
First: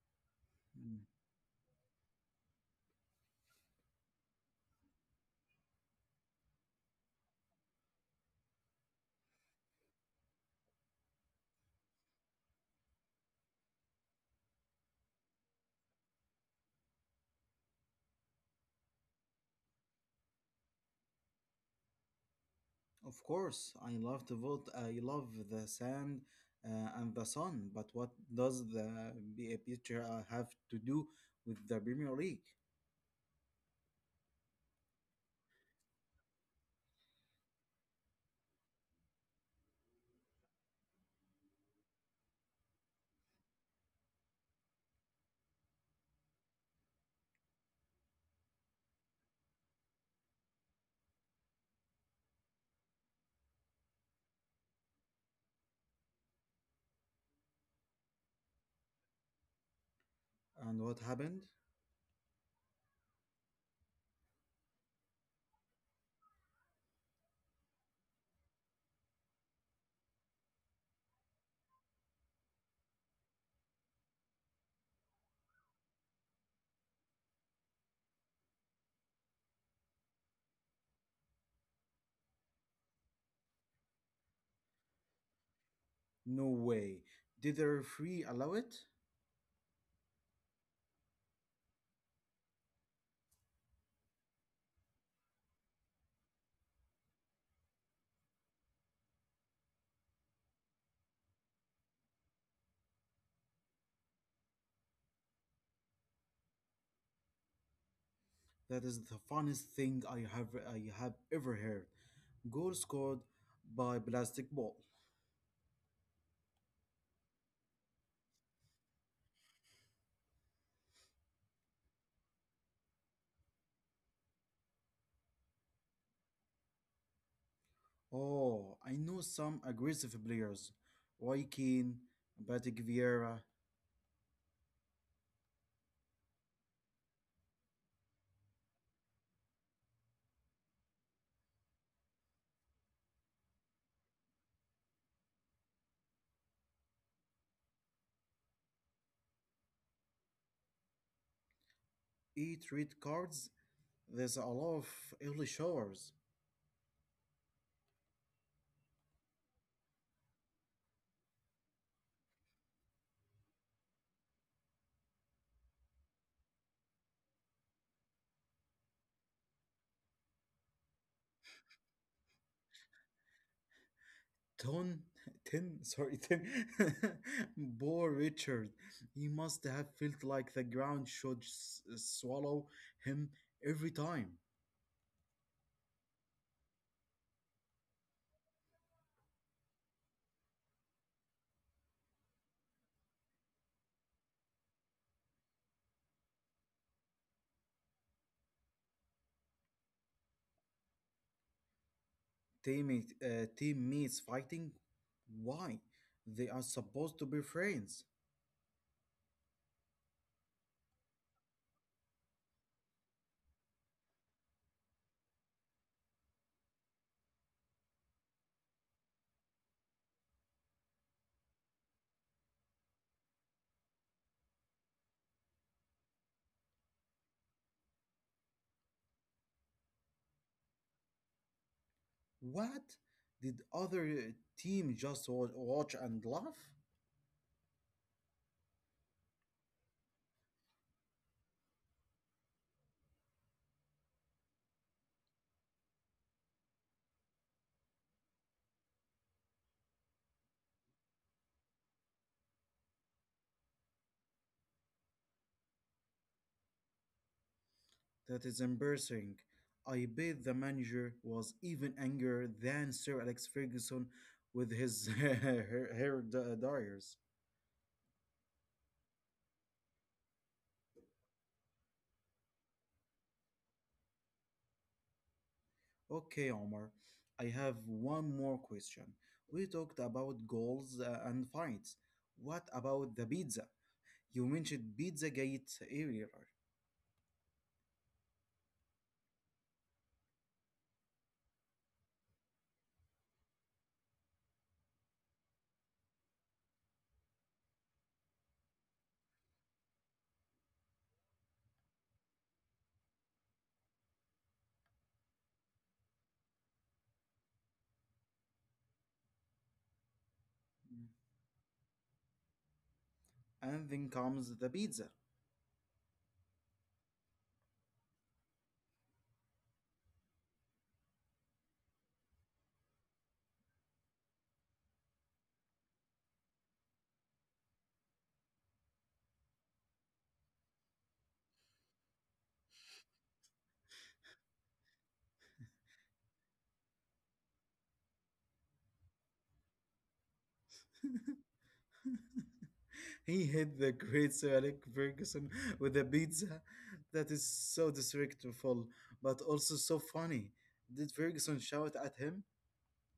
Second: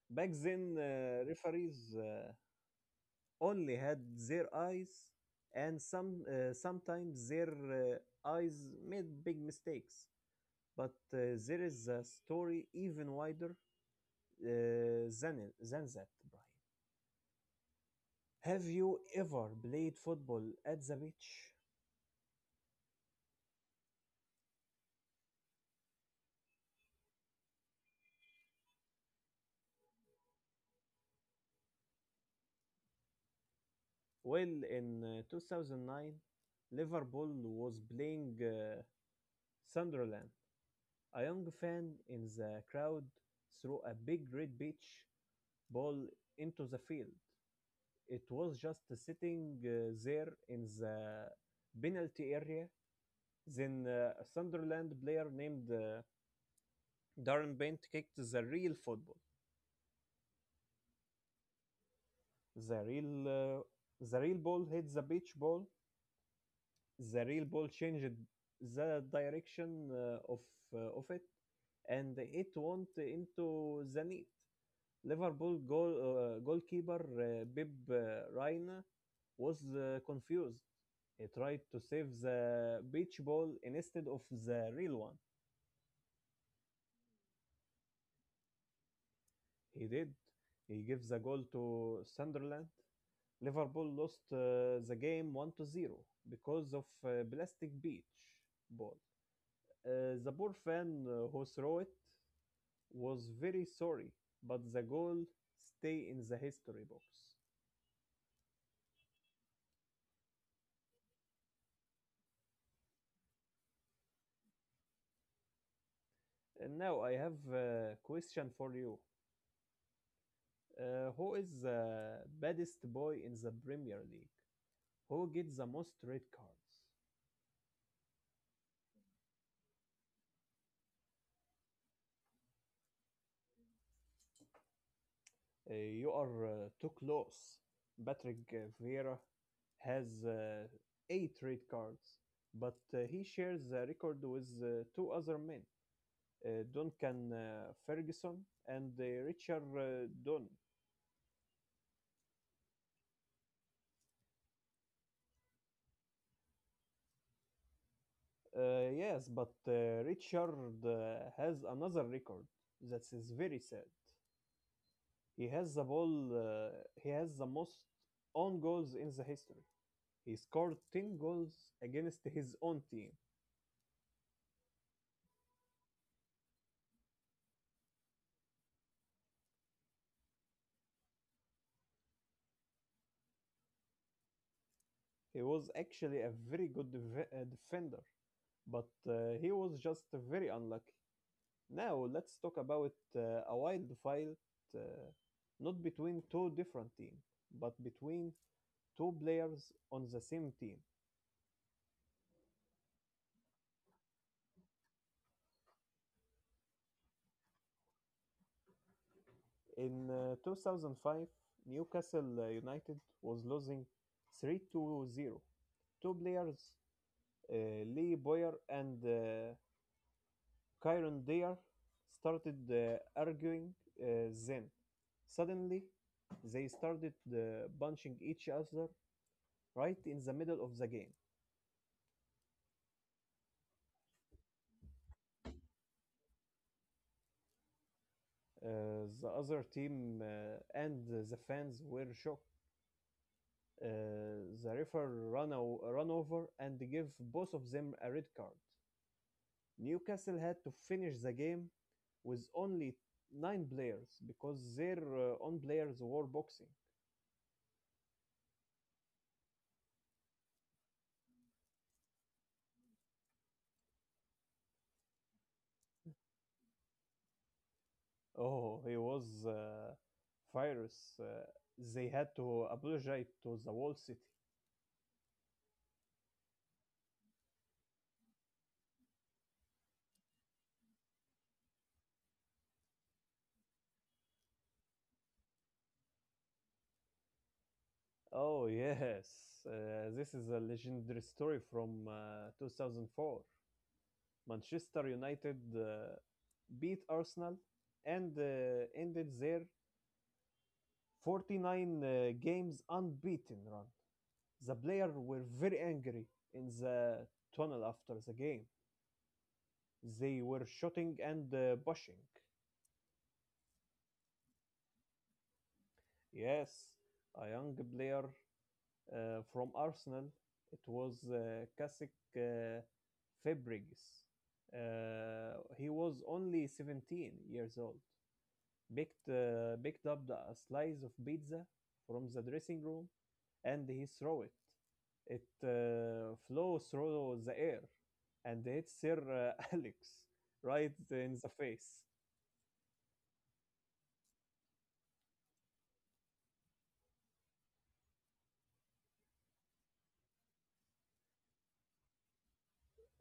Speaker 1: Back then,
Speaker 2: Mm.
Speaker 1: referees only had their eyes, and sometimes their eyes made big mistakes. But there is a story even wider than that, Brian. Have you ever played football at the beach?
Speaker 2: Of course, I love to vote. I love the sand and the sun. But what does the picture have to do with the Premier League?
Speaker 1: Well, in 2009, Liverpool was playing Sunderland. A young fan in the crowd threw a big red beach ball into the field. It was just sitting there in the penalty area. Then a Sunderland player named Darren Bent kicked the real football.
Speaker 2: And what happened?
Speaker 1: The real, uh, the real ball hit the beach ball. The real ball changed the direction of it, and it went into the net. Liverpool goalkeeper Bib Reina was confused. He tried to save the beach ball instead of the real one.
Speaker 2: No way. Did the referee allow it?
Speaker 1: He did. He gave the goal to Sunderland. Liverpool lost the game 1 to 0 because of plastic beach ball. The poor fan who threw it was very sorry, but the goal stay in the history books.
Speaker 2: That is the funniest thing I have ever heard. Goal scored by plastic ball.
Speaker 1: And now I have a question for you. Who is the baddest boy in the Premier League? Who gets the most red cards?
Speaker 2: Oh, I know some aggressive players. Roy Keane, Patrick Vieira,
Speaker 1: You are too close. Patrick Vieira has eight red cards, but he shares the record with two other men, Duncan Ferguson and Richard Dunn.
Speaker 2: eat red cards. There's a lot of early showers.
Speaker 1: Yes, but Richard has another record that is very sad. He has the ball. He has the most own goals in the history. He scored 10 goals against his own team.
Speaker 2: Ton, ten, sorry, ten. Poor Richard. He must have felt like the ground should swallow him every time.
Speaker 1: He was actually a very good defender, but he was just very unlucky. Now let's talk about a wild fight, uh, not between two different teams, but between two players on the same team.
Speaker 2: Teammates fighting? Why? They are supposed to be friends.
Speaker 1: In 2005, Newcastle United was losing 3 to 0. Two players uh, Lee Boyer and Kyron Dare started arguing uh, then. Suddenly, they started punching each other right in the middle of the game.
Speaker 2: What? Did other team just watch and laugh?
Speaker 1: The other team and the fans were shocked. The referee ran over and gave both of them a red card. Newcastle had to finish the game with only nine players because their own players were boxing.
Speaker 2: That is embarrassing. I bet the manager was even angrier than Sir Alex Ferguson with his hair dyers.
Speaker 1: Oh, he was furious. They had to apologize to the whole city.
Speaker 2: Okay, Omar, I have one more question. We talked about goals and fights. What about the pizza? You mentioned Pizza Gate earlier.
Speaker 1: Oh, yes. This is a legendary story from 2004. Manchester United beat Arsenal and ended their 49 games unbeaten run. The players were very angry in the tunnel after the game. They were shouting and pushing.
Speaker 2: And then comes the pizza.
Speaker 1: Yes, a young player from Arsenal, it was Kasik uh, Fabregas. He was only 17 years old. Picked up a slice of pizza from the dressing room and he threw it. It flew through the air and hit Sir Alex right in the face.
Speaker 2: He hit the great Sir Alec Ferguson with a pizza, that is so disrespectful, but also so funny. Did Ferguson shout at him?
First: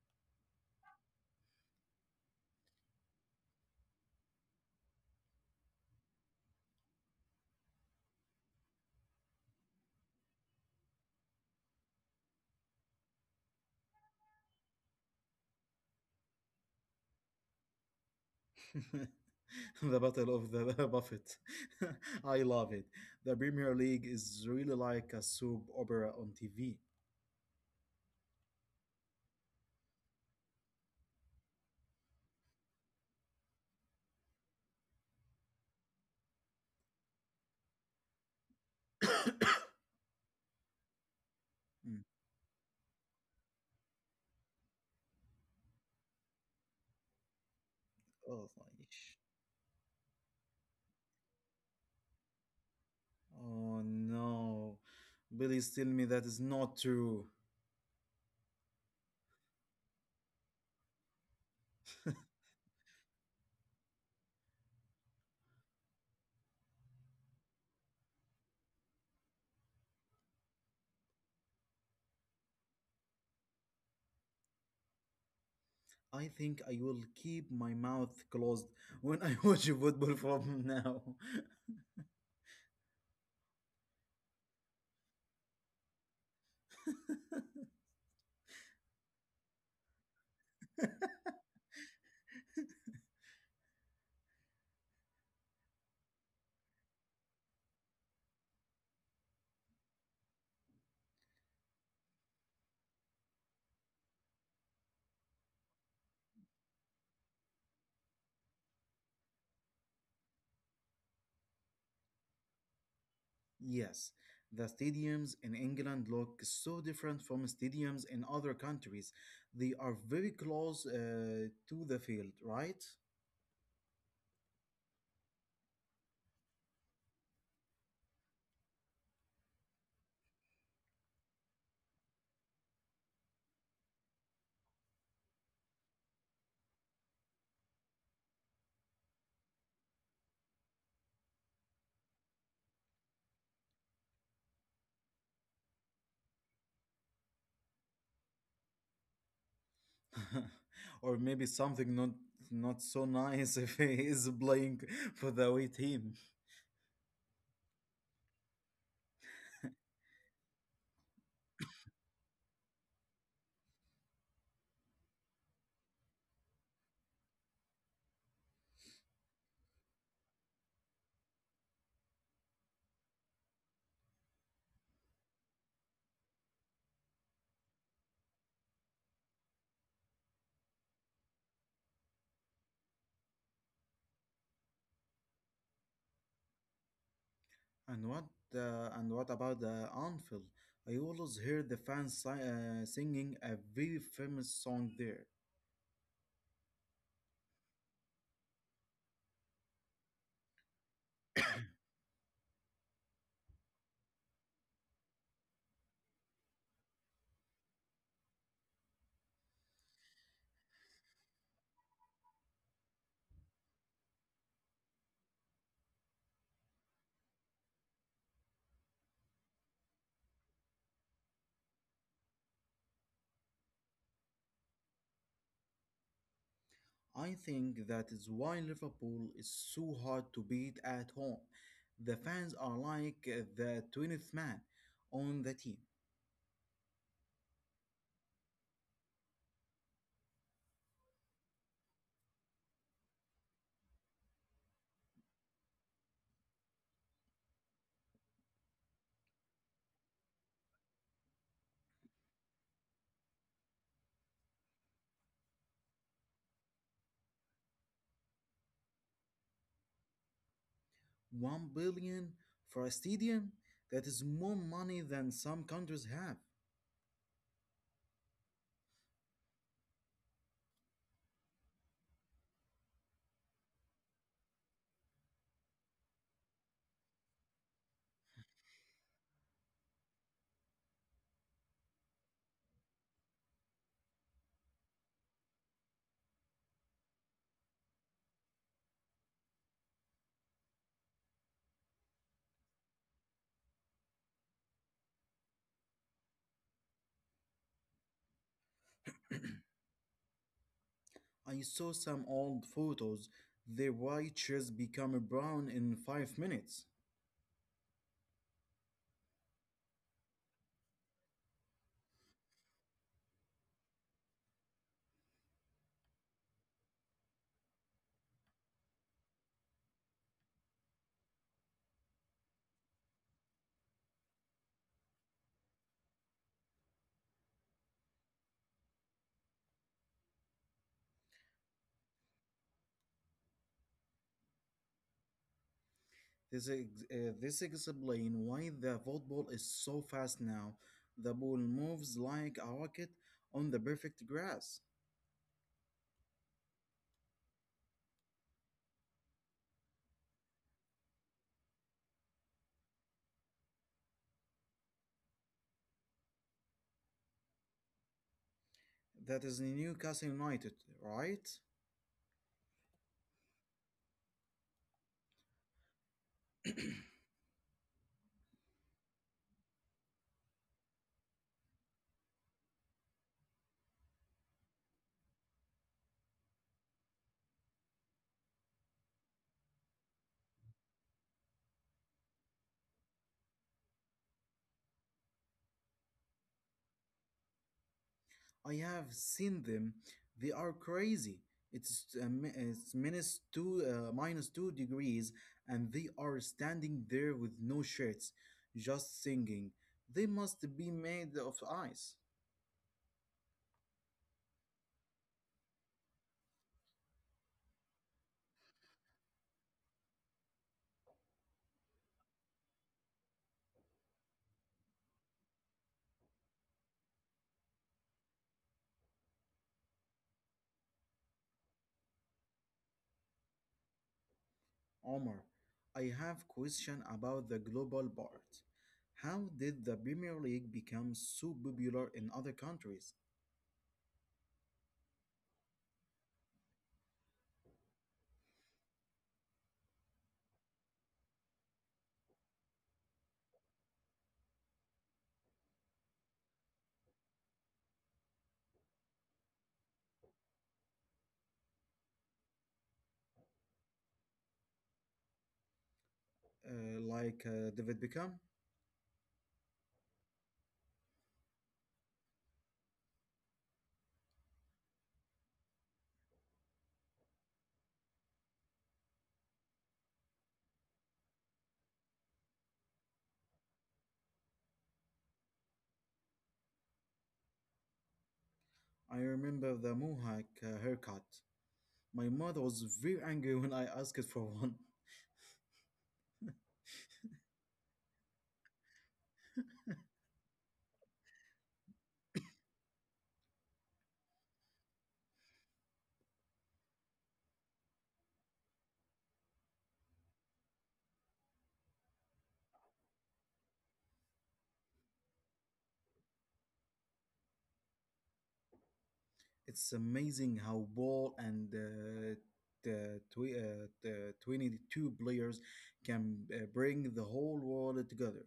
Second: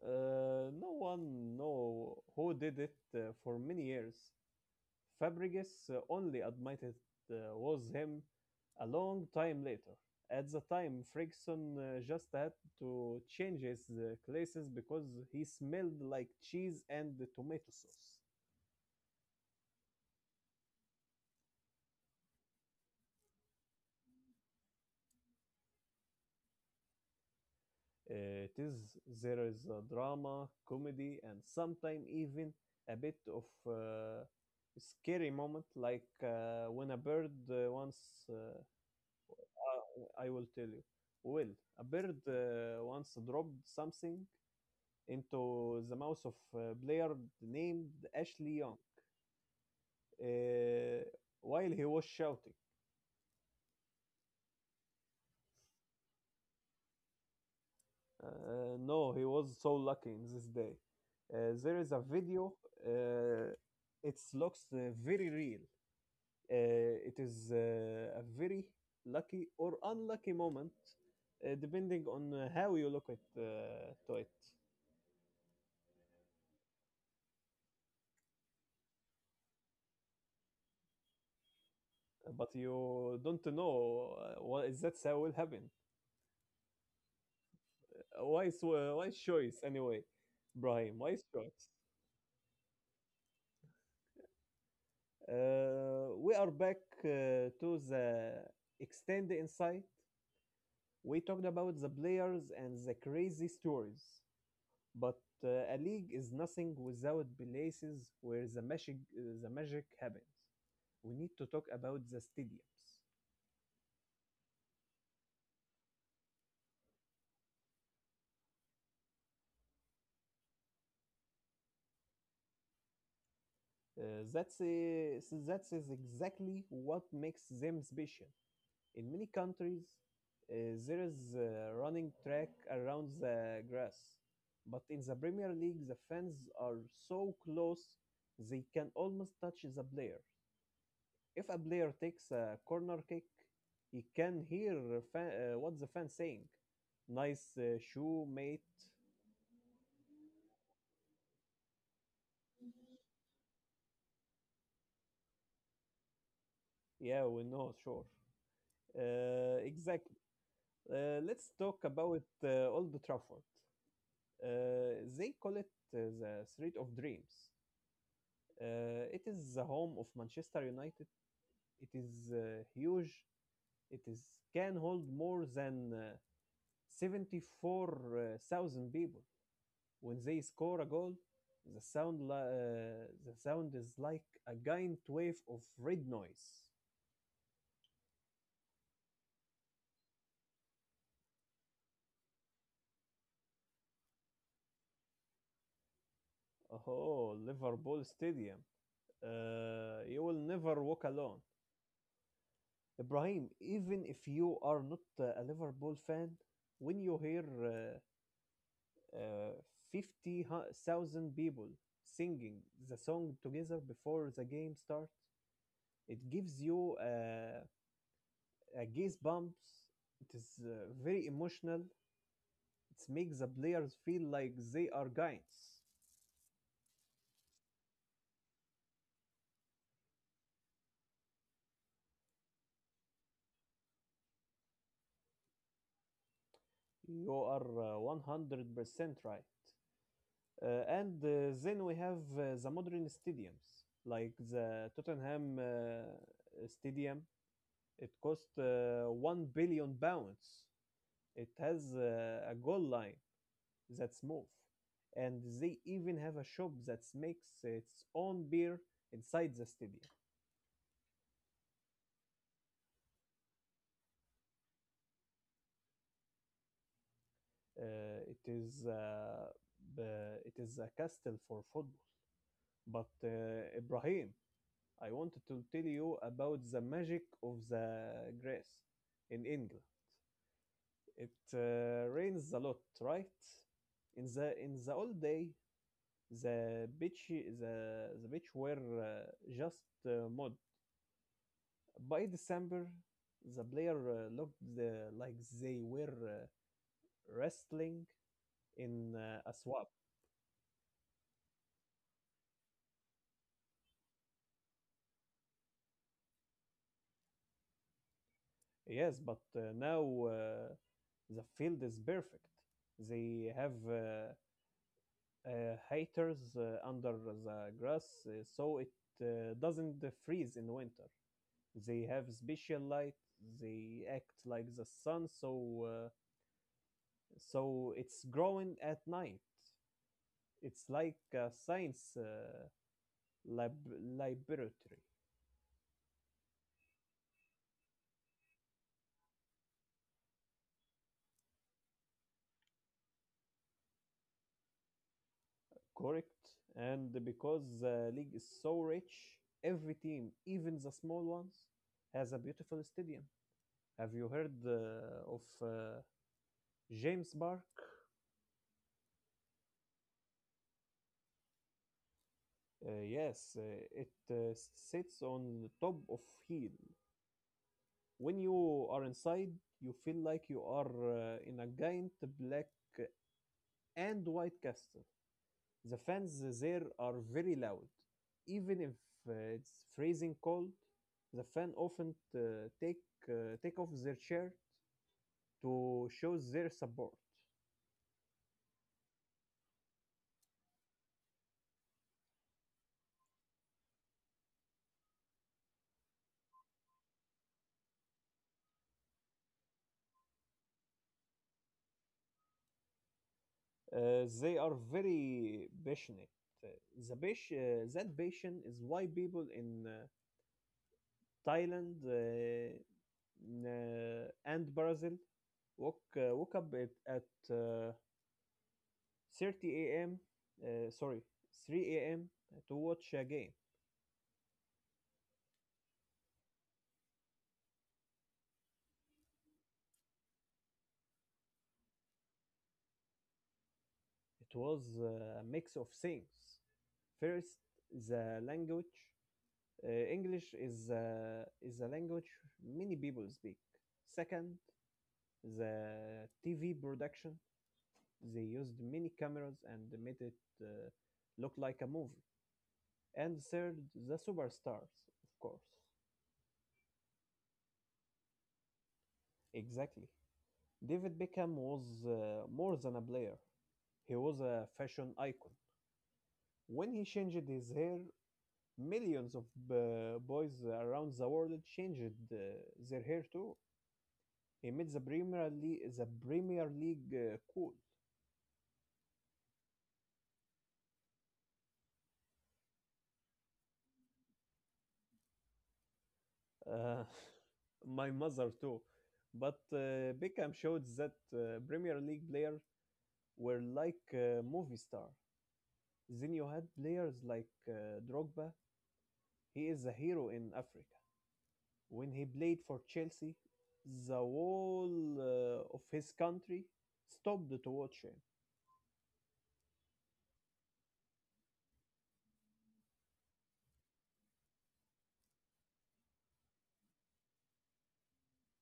Speaker 1: No one know who did it for many years. Fabregas only admitted it was him a long time later. At the time, Ferguson just had to change his glasses because he smelled like cheese and tomato sauce.
Speaker 2: The Battle of the Buffet. I love it. The Premier League is really like a soap opera on TV.
Speaker 1: It is There is a drama, comedy, and sometimes even a bit of scary moment, like when a bird once. Uh, I will tell you. Well, a
Speaker 2: Mm.
Speaker 1: bird once dropped something into the mouth of a player named
Speaker 2: Oh
Speaker 1: Ashley
Speaker 2: my
Speaker 1: Young
Speaker 2: gosh.
Speaker 1: uh, while he was shouting.
Speaker 2: Oh no. Billy's telling me that is not true.
Speaker 1: No, he was so lucky in this day. There is a video. Uh, it looks very real. It is a very lucky or unlucky moment, depending on how you look at to it.
Speaker 2: I think I will keep my mouth closed when I watch football from now.
Speaker 1: But you don't know what is that will happen. Wise choice anyway, Ibrahim, wise choice. We are back to the extend insight. We talked about the players and the crazy stories, but a league is nothing without places where the magic happens. We need to talk about the stadiums.
Speaker 2: Yes, the stadiums in England look so different from stadiums in other countries. They are very close to the field, right?
Speaker 1: Uh, that's uh, so that's is exactly what makes them special. In many countries, uh, there is a running track around the grass, but in the Premier League, the fans are so close they can almost touch the player. If a player takes a corner kick, he can hear what the fans saying. Nice shoe, mate.
Speaker 2: Or maybe something not so nice if he is playing for the away team.
Speaker 1: Yeah, we know, sure. Exactly. Let's talk about Old Trafford. They call it the Street of Dreams. It is the home of Manchester United. It is huge. It is can hold more than 74,000 people. When they score a goal, the sound is like a giant wave of red noise.
Speaker 2: And what and what about the Anfield? I always hear the fans singing a very famous song there.
Speaker 1: Oh, Liverpool Stadium. You will never walk alone. Ibrahim, even if you are not a Liverpool fan, when you hear uh, 50,000 people singing the song together before the game starts. It gives you a goosebumps. It is very emotional. It makes the players feel like they are giants.
Speaker 2: I think that is why Liverpool is so hard to beat at home. The fans are like the 20th man on the team.
Speaker 1: You are 100% right. And then we have the modern stadiums, like the Tottenham Stadium. It cost 1 billion pounds. It has a goal line that's mauve. And they even have a shop that makes its own beer inside the stadium.
Speaker 2: 1 billion for a stadium? That is more money than some countries have.
Speaker 1: Uh, it is uh, it is a castle for football. But Ibrahim, I wanted to tell you about the magic of the grass in England. It rains a lot, right? In the old day, the beach were just mud. By December, the player looked like they were wrestling in a swamp.
Speaker 2: I saw some old photos. Their white shirts become brown in 5 minutes.
Speaker 1: Yes, but now uh, the field is perfect. They have haters under the grass so it doesn't freeze in winter. They have special light. They act like the sun, so it's growing at night. It's like a science. Laboratory.
Speaker 2: This explains why the football is so fast now. The ball moves like a rocket on the perfect grass.
Speaker 1: Correct. And because the league is so rich, every team, even the small ones, has a beautiful stadium. Have you heard of James Park?
Speaker 2: That is Newcastle United, right?
Speaker 1: Yes, it sits on the top of hill. When you are inside, you feel like you are in a giant black and white castle. The fans there are very loud. Even if it's freezing cold, the fan often take off their shirt to show their support.
Speaker 2: I have seen them. They are crazy. It's minus two, minus 2 degrees, and they are standing there with no shirts, just singing. They must be made of ice.
Speaker 1: They are very passionate. Uh, The passion, that passion is why people in Thailand and Brazil woke up at 30 a.m. Sorry, 3 a.m. to watch a game.
Speaker 2: Omar, I have question about the global part. How did the Premier League become so popular in other countries?
Speaker 1: It was a mix of things. First, the language. English is a language many people speak. Second, the TV production. They used many cameras and made it look like a movie. And third, the superstars, of course.
Speaker 2: Like David Beckham?
Speaker 1: Exactly. David Beckham was more than a player. He was a fashion icon. When he changed his hair, millions of boys around the world changed their hair too. He made the Premier League cool.
Speaker 2: I remember the Mohawk haircut. My mother was very angry when I asked for one.
Speaker 1: Uh, my mother too. But Beckham showed that Premier League players were like movie stars. Then you had players like Drogba. He is a hero in Africa. When he played for Chelsea, the whole of his country stopped to watch him.
Speaker 2: It's amazing how ball and the 22 players can bring the whole world together.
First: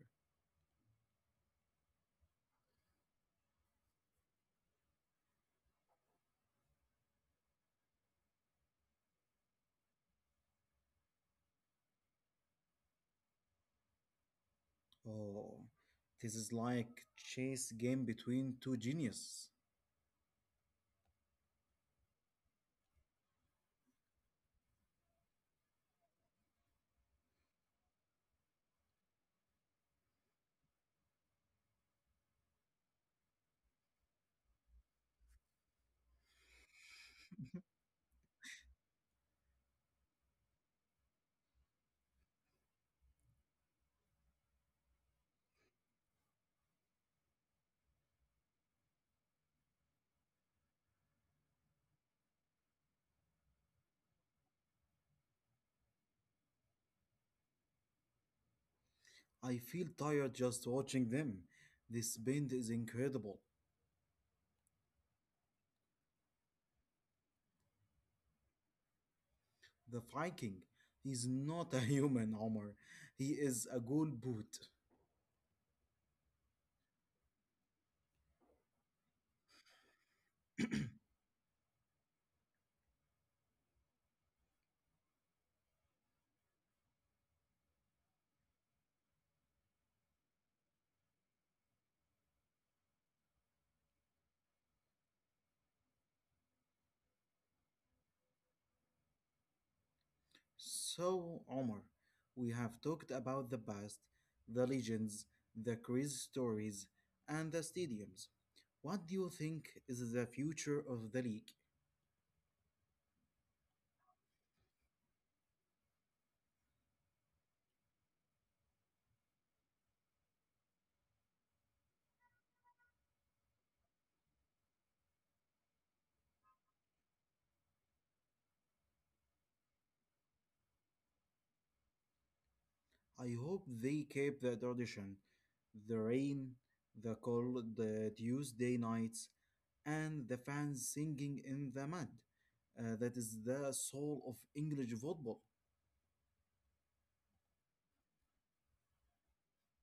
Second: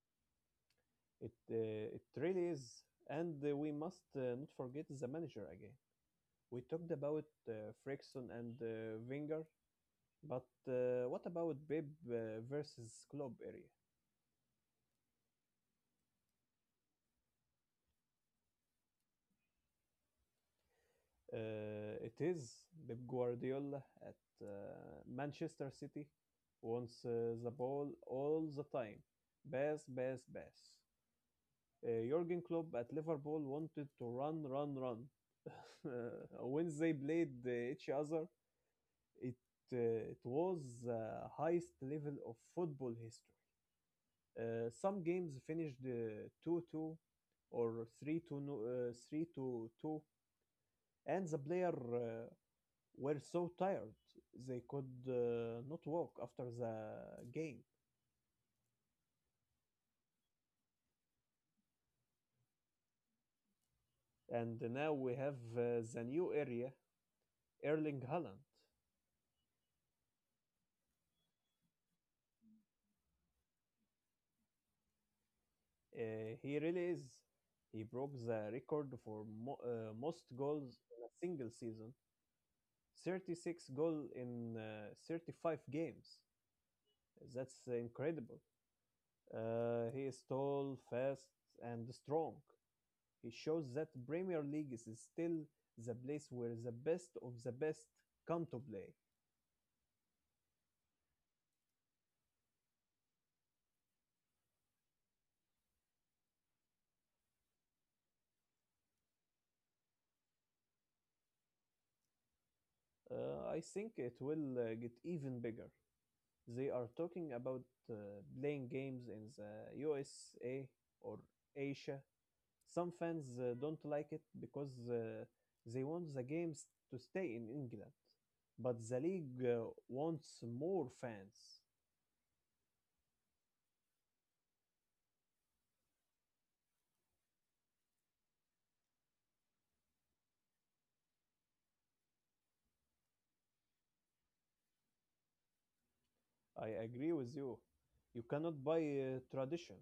Speaker 1: It really is, and we must not forget the manager again. We talked about Frickson and Wenger, but what about Pep versus Klopp area?
Speaker 2: Oh, this is like chess game between two geniuses.
Speaker 1: It is Pep Guardiola at uh, Manchester City wants the ball all the time. Pass, pass, pass. Jurgen Klopp at Liverpool wanted to run, run, run. when they played each other, It uh, it was the highest level of football history. Some games finished 2-2 or 3 to no- uh, 3-2, and the player were so tired they could not walk after the game.
Speaker 2: I feel tired just watching them. This band is incredible.
Speaker 1: And now we have the new area, Erling Haaland.
Speaker 2: The Viking is not a human, Omar. He is a gold boot.
Speaker 1: He really is. He broke the record for most goals in a single season. 36 goal in 35 games. That's incredible. He is tall, fast, and strong. He shows that Premier League is still the place where the best of the best come to play.
Speaker 2: So, Omar, we have talked about the past, the legends, the crazy stories, and the stadiums. What do you think is the future of the league?
Speaker 1: I think it will get even bigger. They are talking about uh, playing games in the USA or Asia. Some fans don't like it because they want the games to stay in England, but the league wants more fans.
Speaker 2: I hope they keep the tradition, the rain, the cold the Tuesday nights, and the fans singing in the mud. That is the soul of English football.
Speaker 1: I agree with you. You cannot buy tradition.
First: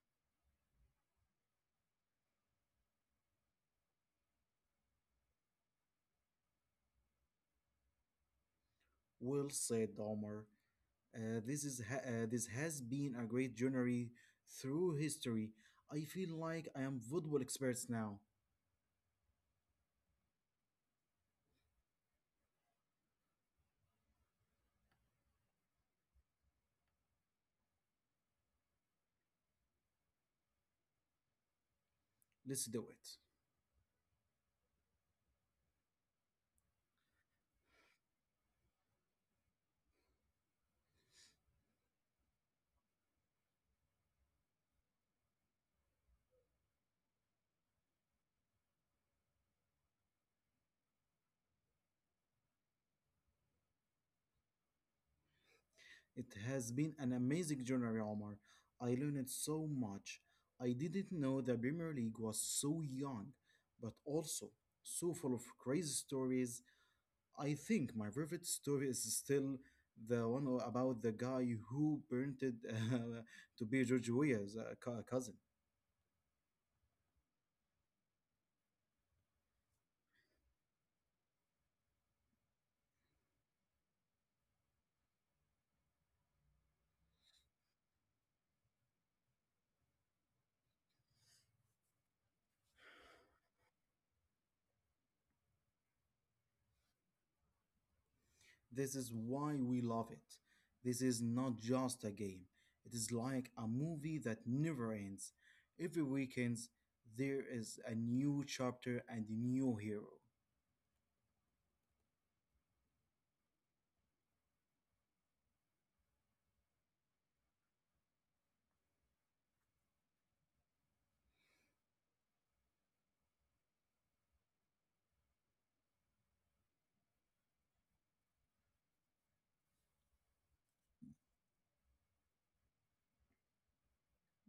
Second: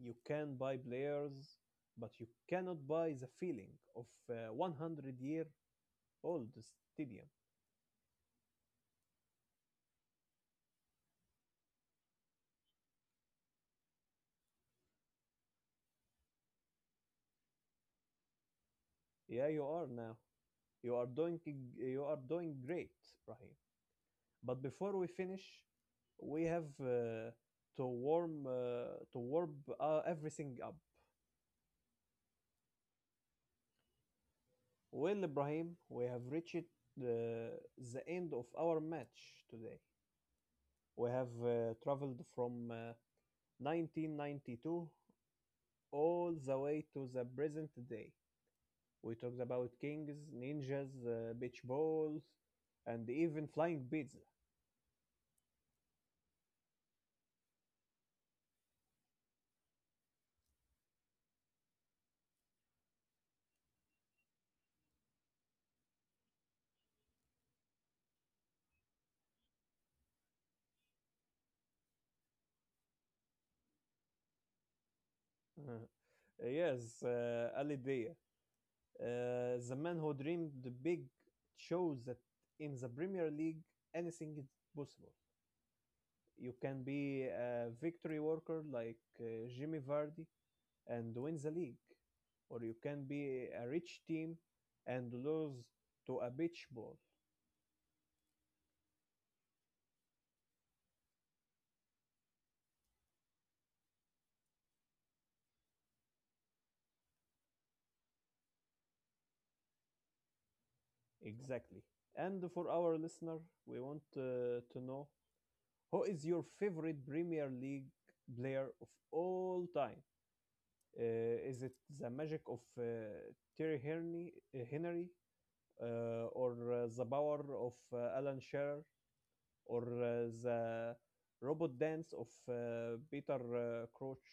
Speaker 1: You can buy players, but you cannot buy the feeling of a 100 year old stadium.
Speaker 2: Well said, Omar. This has been a great journey through history. I feel like I am football experts now.
Speaker 1: Yeah, you are now. You are doing you are doing great, Rahim. But before we finish, we have to warm everything up.
Speaker 2: Let's do it.
Speaker 1: Well, Ibrahim, we have reached the, the end of our match today. We have traveled from 1992 all the way to the present day. We talked about kings, ninjas, beach balls, and even flying pizza.
Speaker 2: It has been an amazing journey, Omar. I learned so much. I didn't know the Premier League was so young, but also so full of crazy stories. I think my favorite story is still the one about the guy who parented uh, to be George Weah's cousin.
Speaker 1: yes, Ali Dia. The man who dreamed big shows that in the Premier League, anything is possible. You can be a victory worker like Jimmy Vardy and win the league, or you can be a rich team and lose to a beach ball.
Speaker 2: This is why we love it. This is not just a game. It is like a movie that never ends. Every weekend there is a new chapter and a new hero.
Speaker 1: Exactly. And for our listener, we want to know who is your favorite Premier League player of all time? Uh, is it the magic of Henry or the power of Alan Shearer, or the robot dance of Peter Crouch.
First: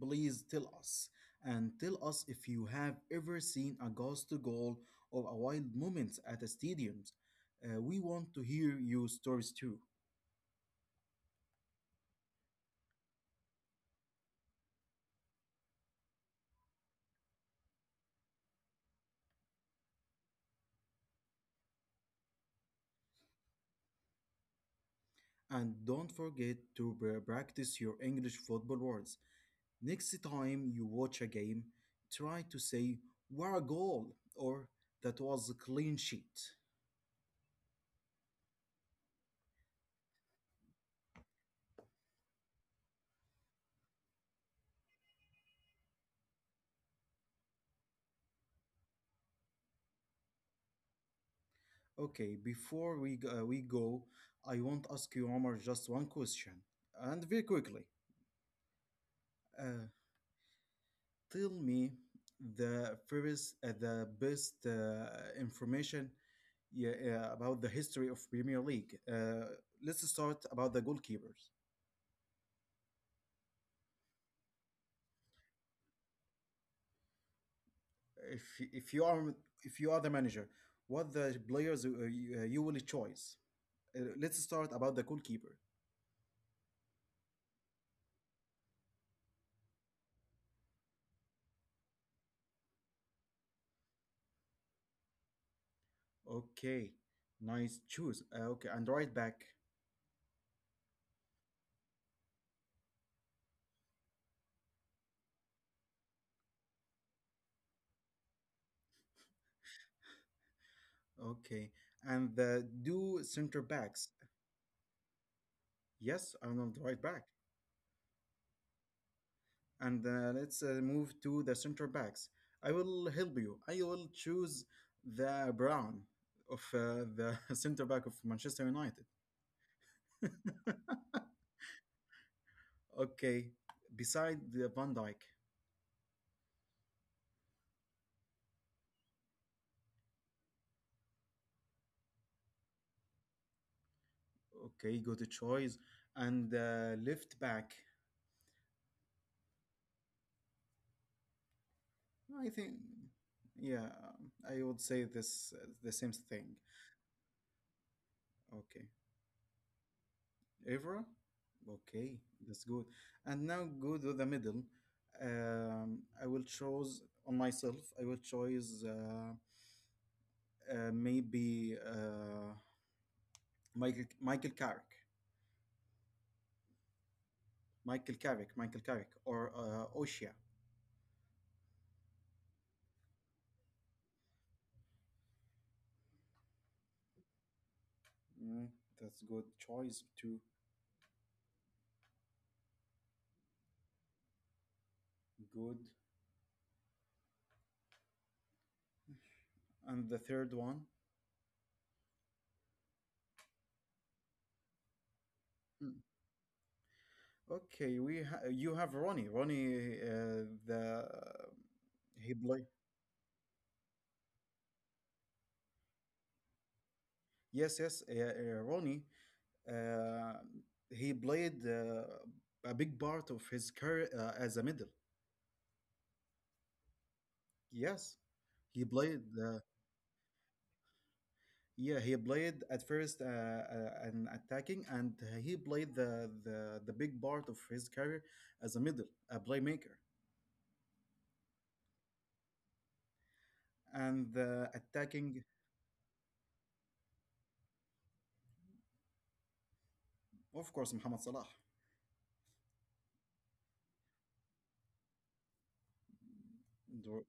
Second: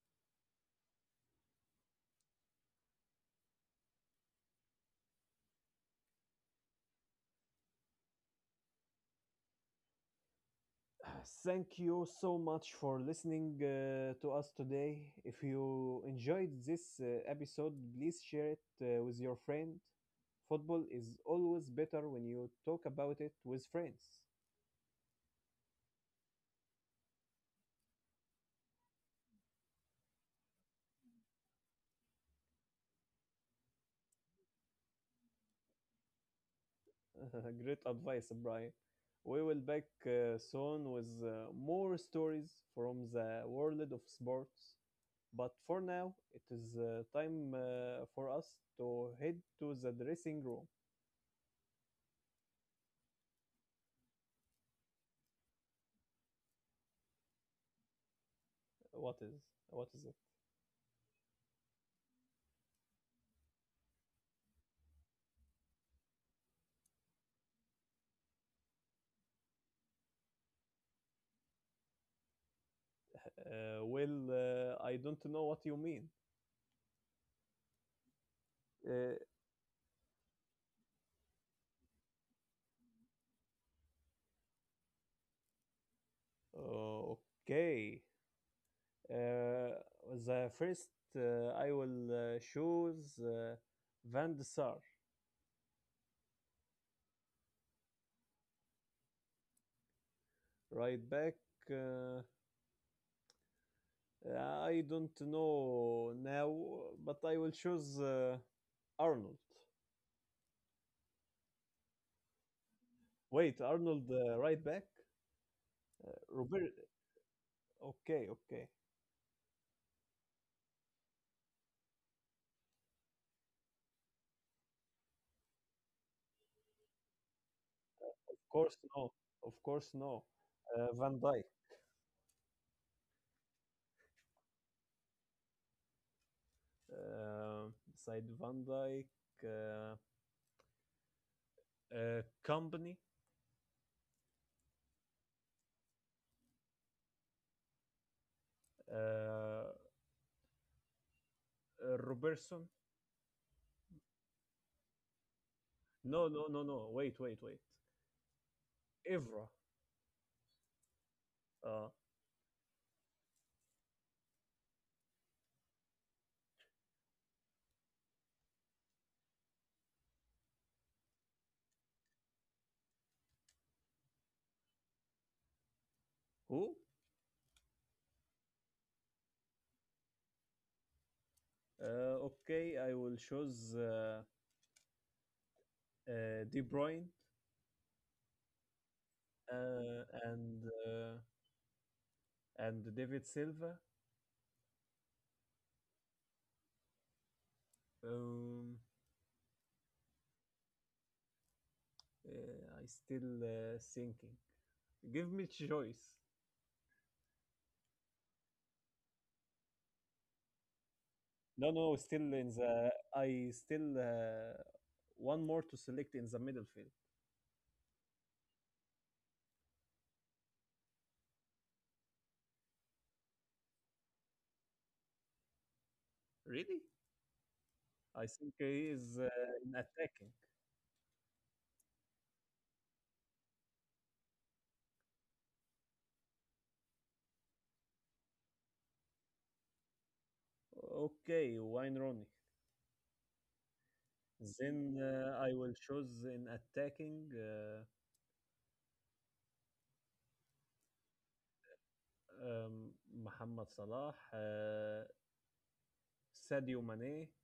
Speaker 2: Please tell us and tell us if you have ever seen a ghost goal or a wild moment at a stadium. We want to hear your stories too.
Speaker 1: Thank you so much for listening to us today. If you enjoyed this episode, please share it with your friend. Football is always better when you talk about it with friends.
Speaker 2: And don't forget to practice your English football words. Next time you watch a game, try to say, "What a goal!" or "That was a clean sheet."
Speaker 1: Great advice, Brian. We will back soon with more stories from the world of sports. But for now, it is time for us to head to the dressing room.
Speaker 2: Okay, before we go, I want to ask you, Omar, just one question. And very quickly,
Speaker 1: What is what
Speaker 2: uh,
Speaker 1: is it?
Speaker 2: tell me the best information, yeah, yeah, about the history of Premier League. Let's start about the goalkeepers.
Speaker 1: Well, I don't know what you mean.
Speaker 2: If
Speaker 1: Uh,
Speaker 2: you are if you are the manager, what the players you will choose? Let's start about the goalkeeper.
Speaker 1: okay. Uh, the first I will choose Van de Sar,
Speaker 2: Okay, nice choose. Okay, and right back.
Speaker 1: right back. Uh, I don't know now, but I will choose Arnold.
Speaker 2: Okay, and the do
Speaker 1: Wait,
Speaker 2: center
Speaker 1: Arnold
Speaker 2: backs.
Speaker 1: right back?
Speaker 2: Yes, I'm
Speaker 1: Robert.
Speaker 2: on the right back.
Speaker 1: Okay, okay.
Speaker 2: And let's move to the center backs. I will help you. I will choose the Brown of the center back of
Speaker 1: Of
Speaker 2: Manchester
Speaker 1: course
Speaker 2: United.
Speaker 1: no. Of course no. Van Dyke.
Speaker 2: Okay, beside the Van Dijk.
Speaker 1: Uh, Side Van Dyke. Uh, company.
Speaker 2: Okay, go to choice and left back.
Speaker 1: Uh,
Speaker 2: No, I
Speaker 1: Robertson.
Speaker 2: think, yeah, I would say this the same
Speaker 1: No, no, no,
Speaker 2: thing.
Speaker 1: no. Wait, wait, wait.
Speaker 2: Okay,
Speaker 1: Evra.
Speaker 2: Evra.
Speaker 1: Uh,
Speaker 2: Okay, that's good. And now go to the middle. I will choose on myself. I will choose maybe Michael Carrick,
Speaker 1: who?
Speaker 2: Michael Carrick, Michael Carrick, or Osha.
Speaker 1: Okay, I will choose De Bruyne
Speaker 2: Mm, that's good
Speaker 1: uh,
Speaker 2: choice too.
Speaker 1: and uh, and David Silva.
Speaker 2: Good.
Speaker 1: Um,
Speaker 2: And the third one.
Speaker 1: uh, I still thinking. Give me
Speaker 2: Mm.
Speaker 1: choice.
Speaker 2: Okay, you have Ronnie. Ronnie, the
Speaker 1: No, no, still
Speaker 2: he
Speaker 1: in
Speaker 2: played.
Speaker 1: the. I still one more to select in the middle field.
Speaker 2: Yes, yes, Ronnie. Uh, he played a big part of his career as a middle.
Speaker 1: Really? I
Speaker 2: Yes,
Speaker 1: think he
Speaker 2: he
Speaker 1: is
Speaker 2: played.
Speaker 1: in attacking.
Speaker 2: Yeah, he played at first an attacking, and he played the big part of his career as a middle, a playmaker,
Speaker 1: Okay, Wayne Rooney.
Speaker 2: and the
Speaker 1: Then I
Speaker 2: attacking,
Speaker 1: will choose in attacking
Speaker 2: of course, Mohamed Salah,
Speaker 1: um, Mohamed Salah, Sadio Mane.
Speaker 2: Dro-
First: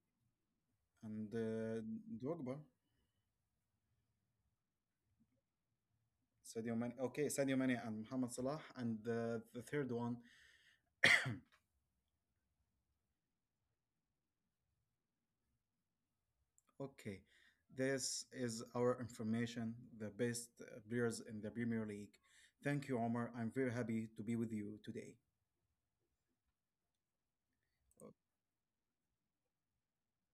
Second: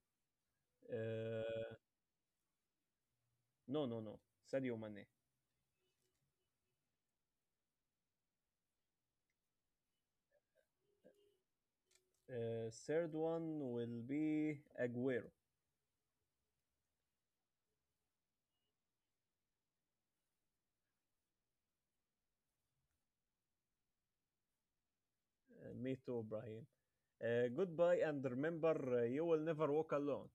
Speaker 2: and
Speaker 1: Uh,
Speaker 2: Drogba.
Speaker 1: no, no, no, Sadio Mane.
Speaker 2: Sadio Mane. Okay, Sadio Mane and Mohamed Salah. And the third one.
Speaker 1: Third one will be Aguero.
Speaker 2: Okay, this is our information, the best players in the Premier League. Thank you, Omar. I'm very happy to be with you today.
Speaker 1: Me too, Brahim. Goodbye and remember, you will never walk alone.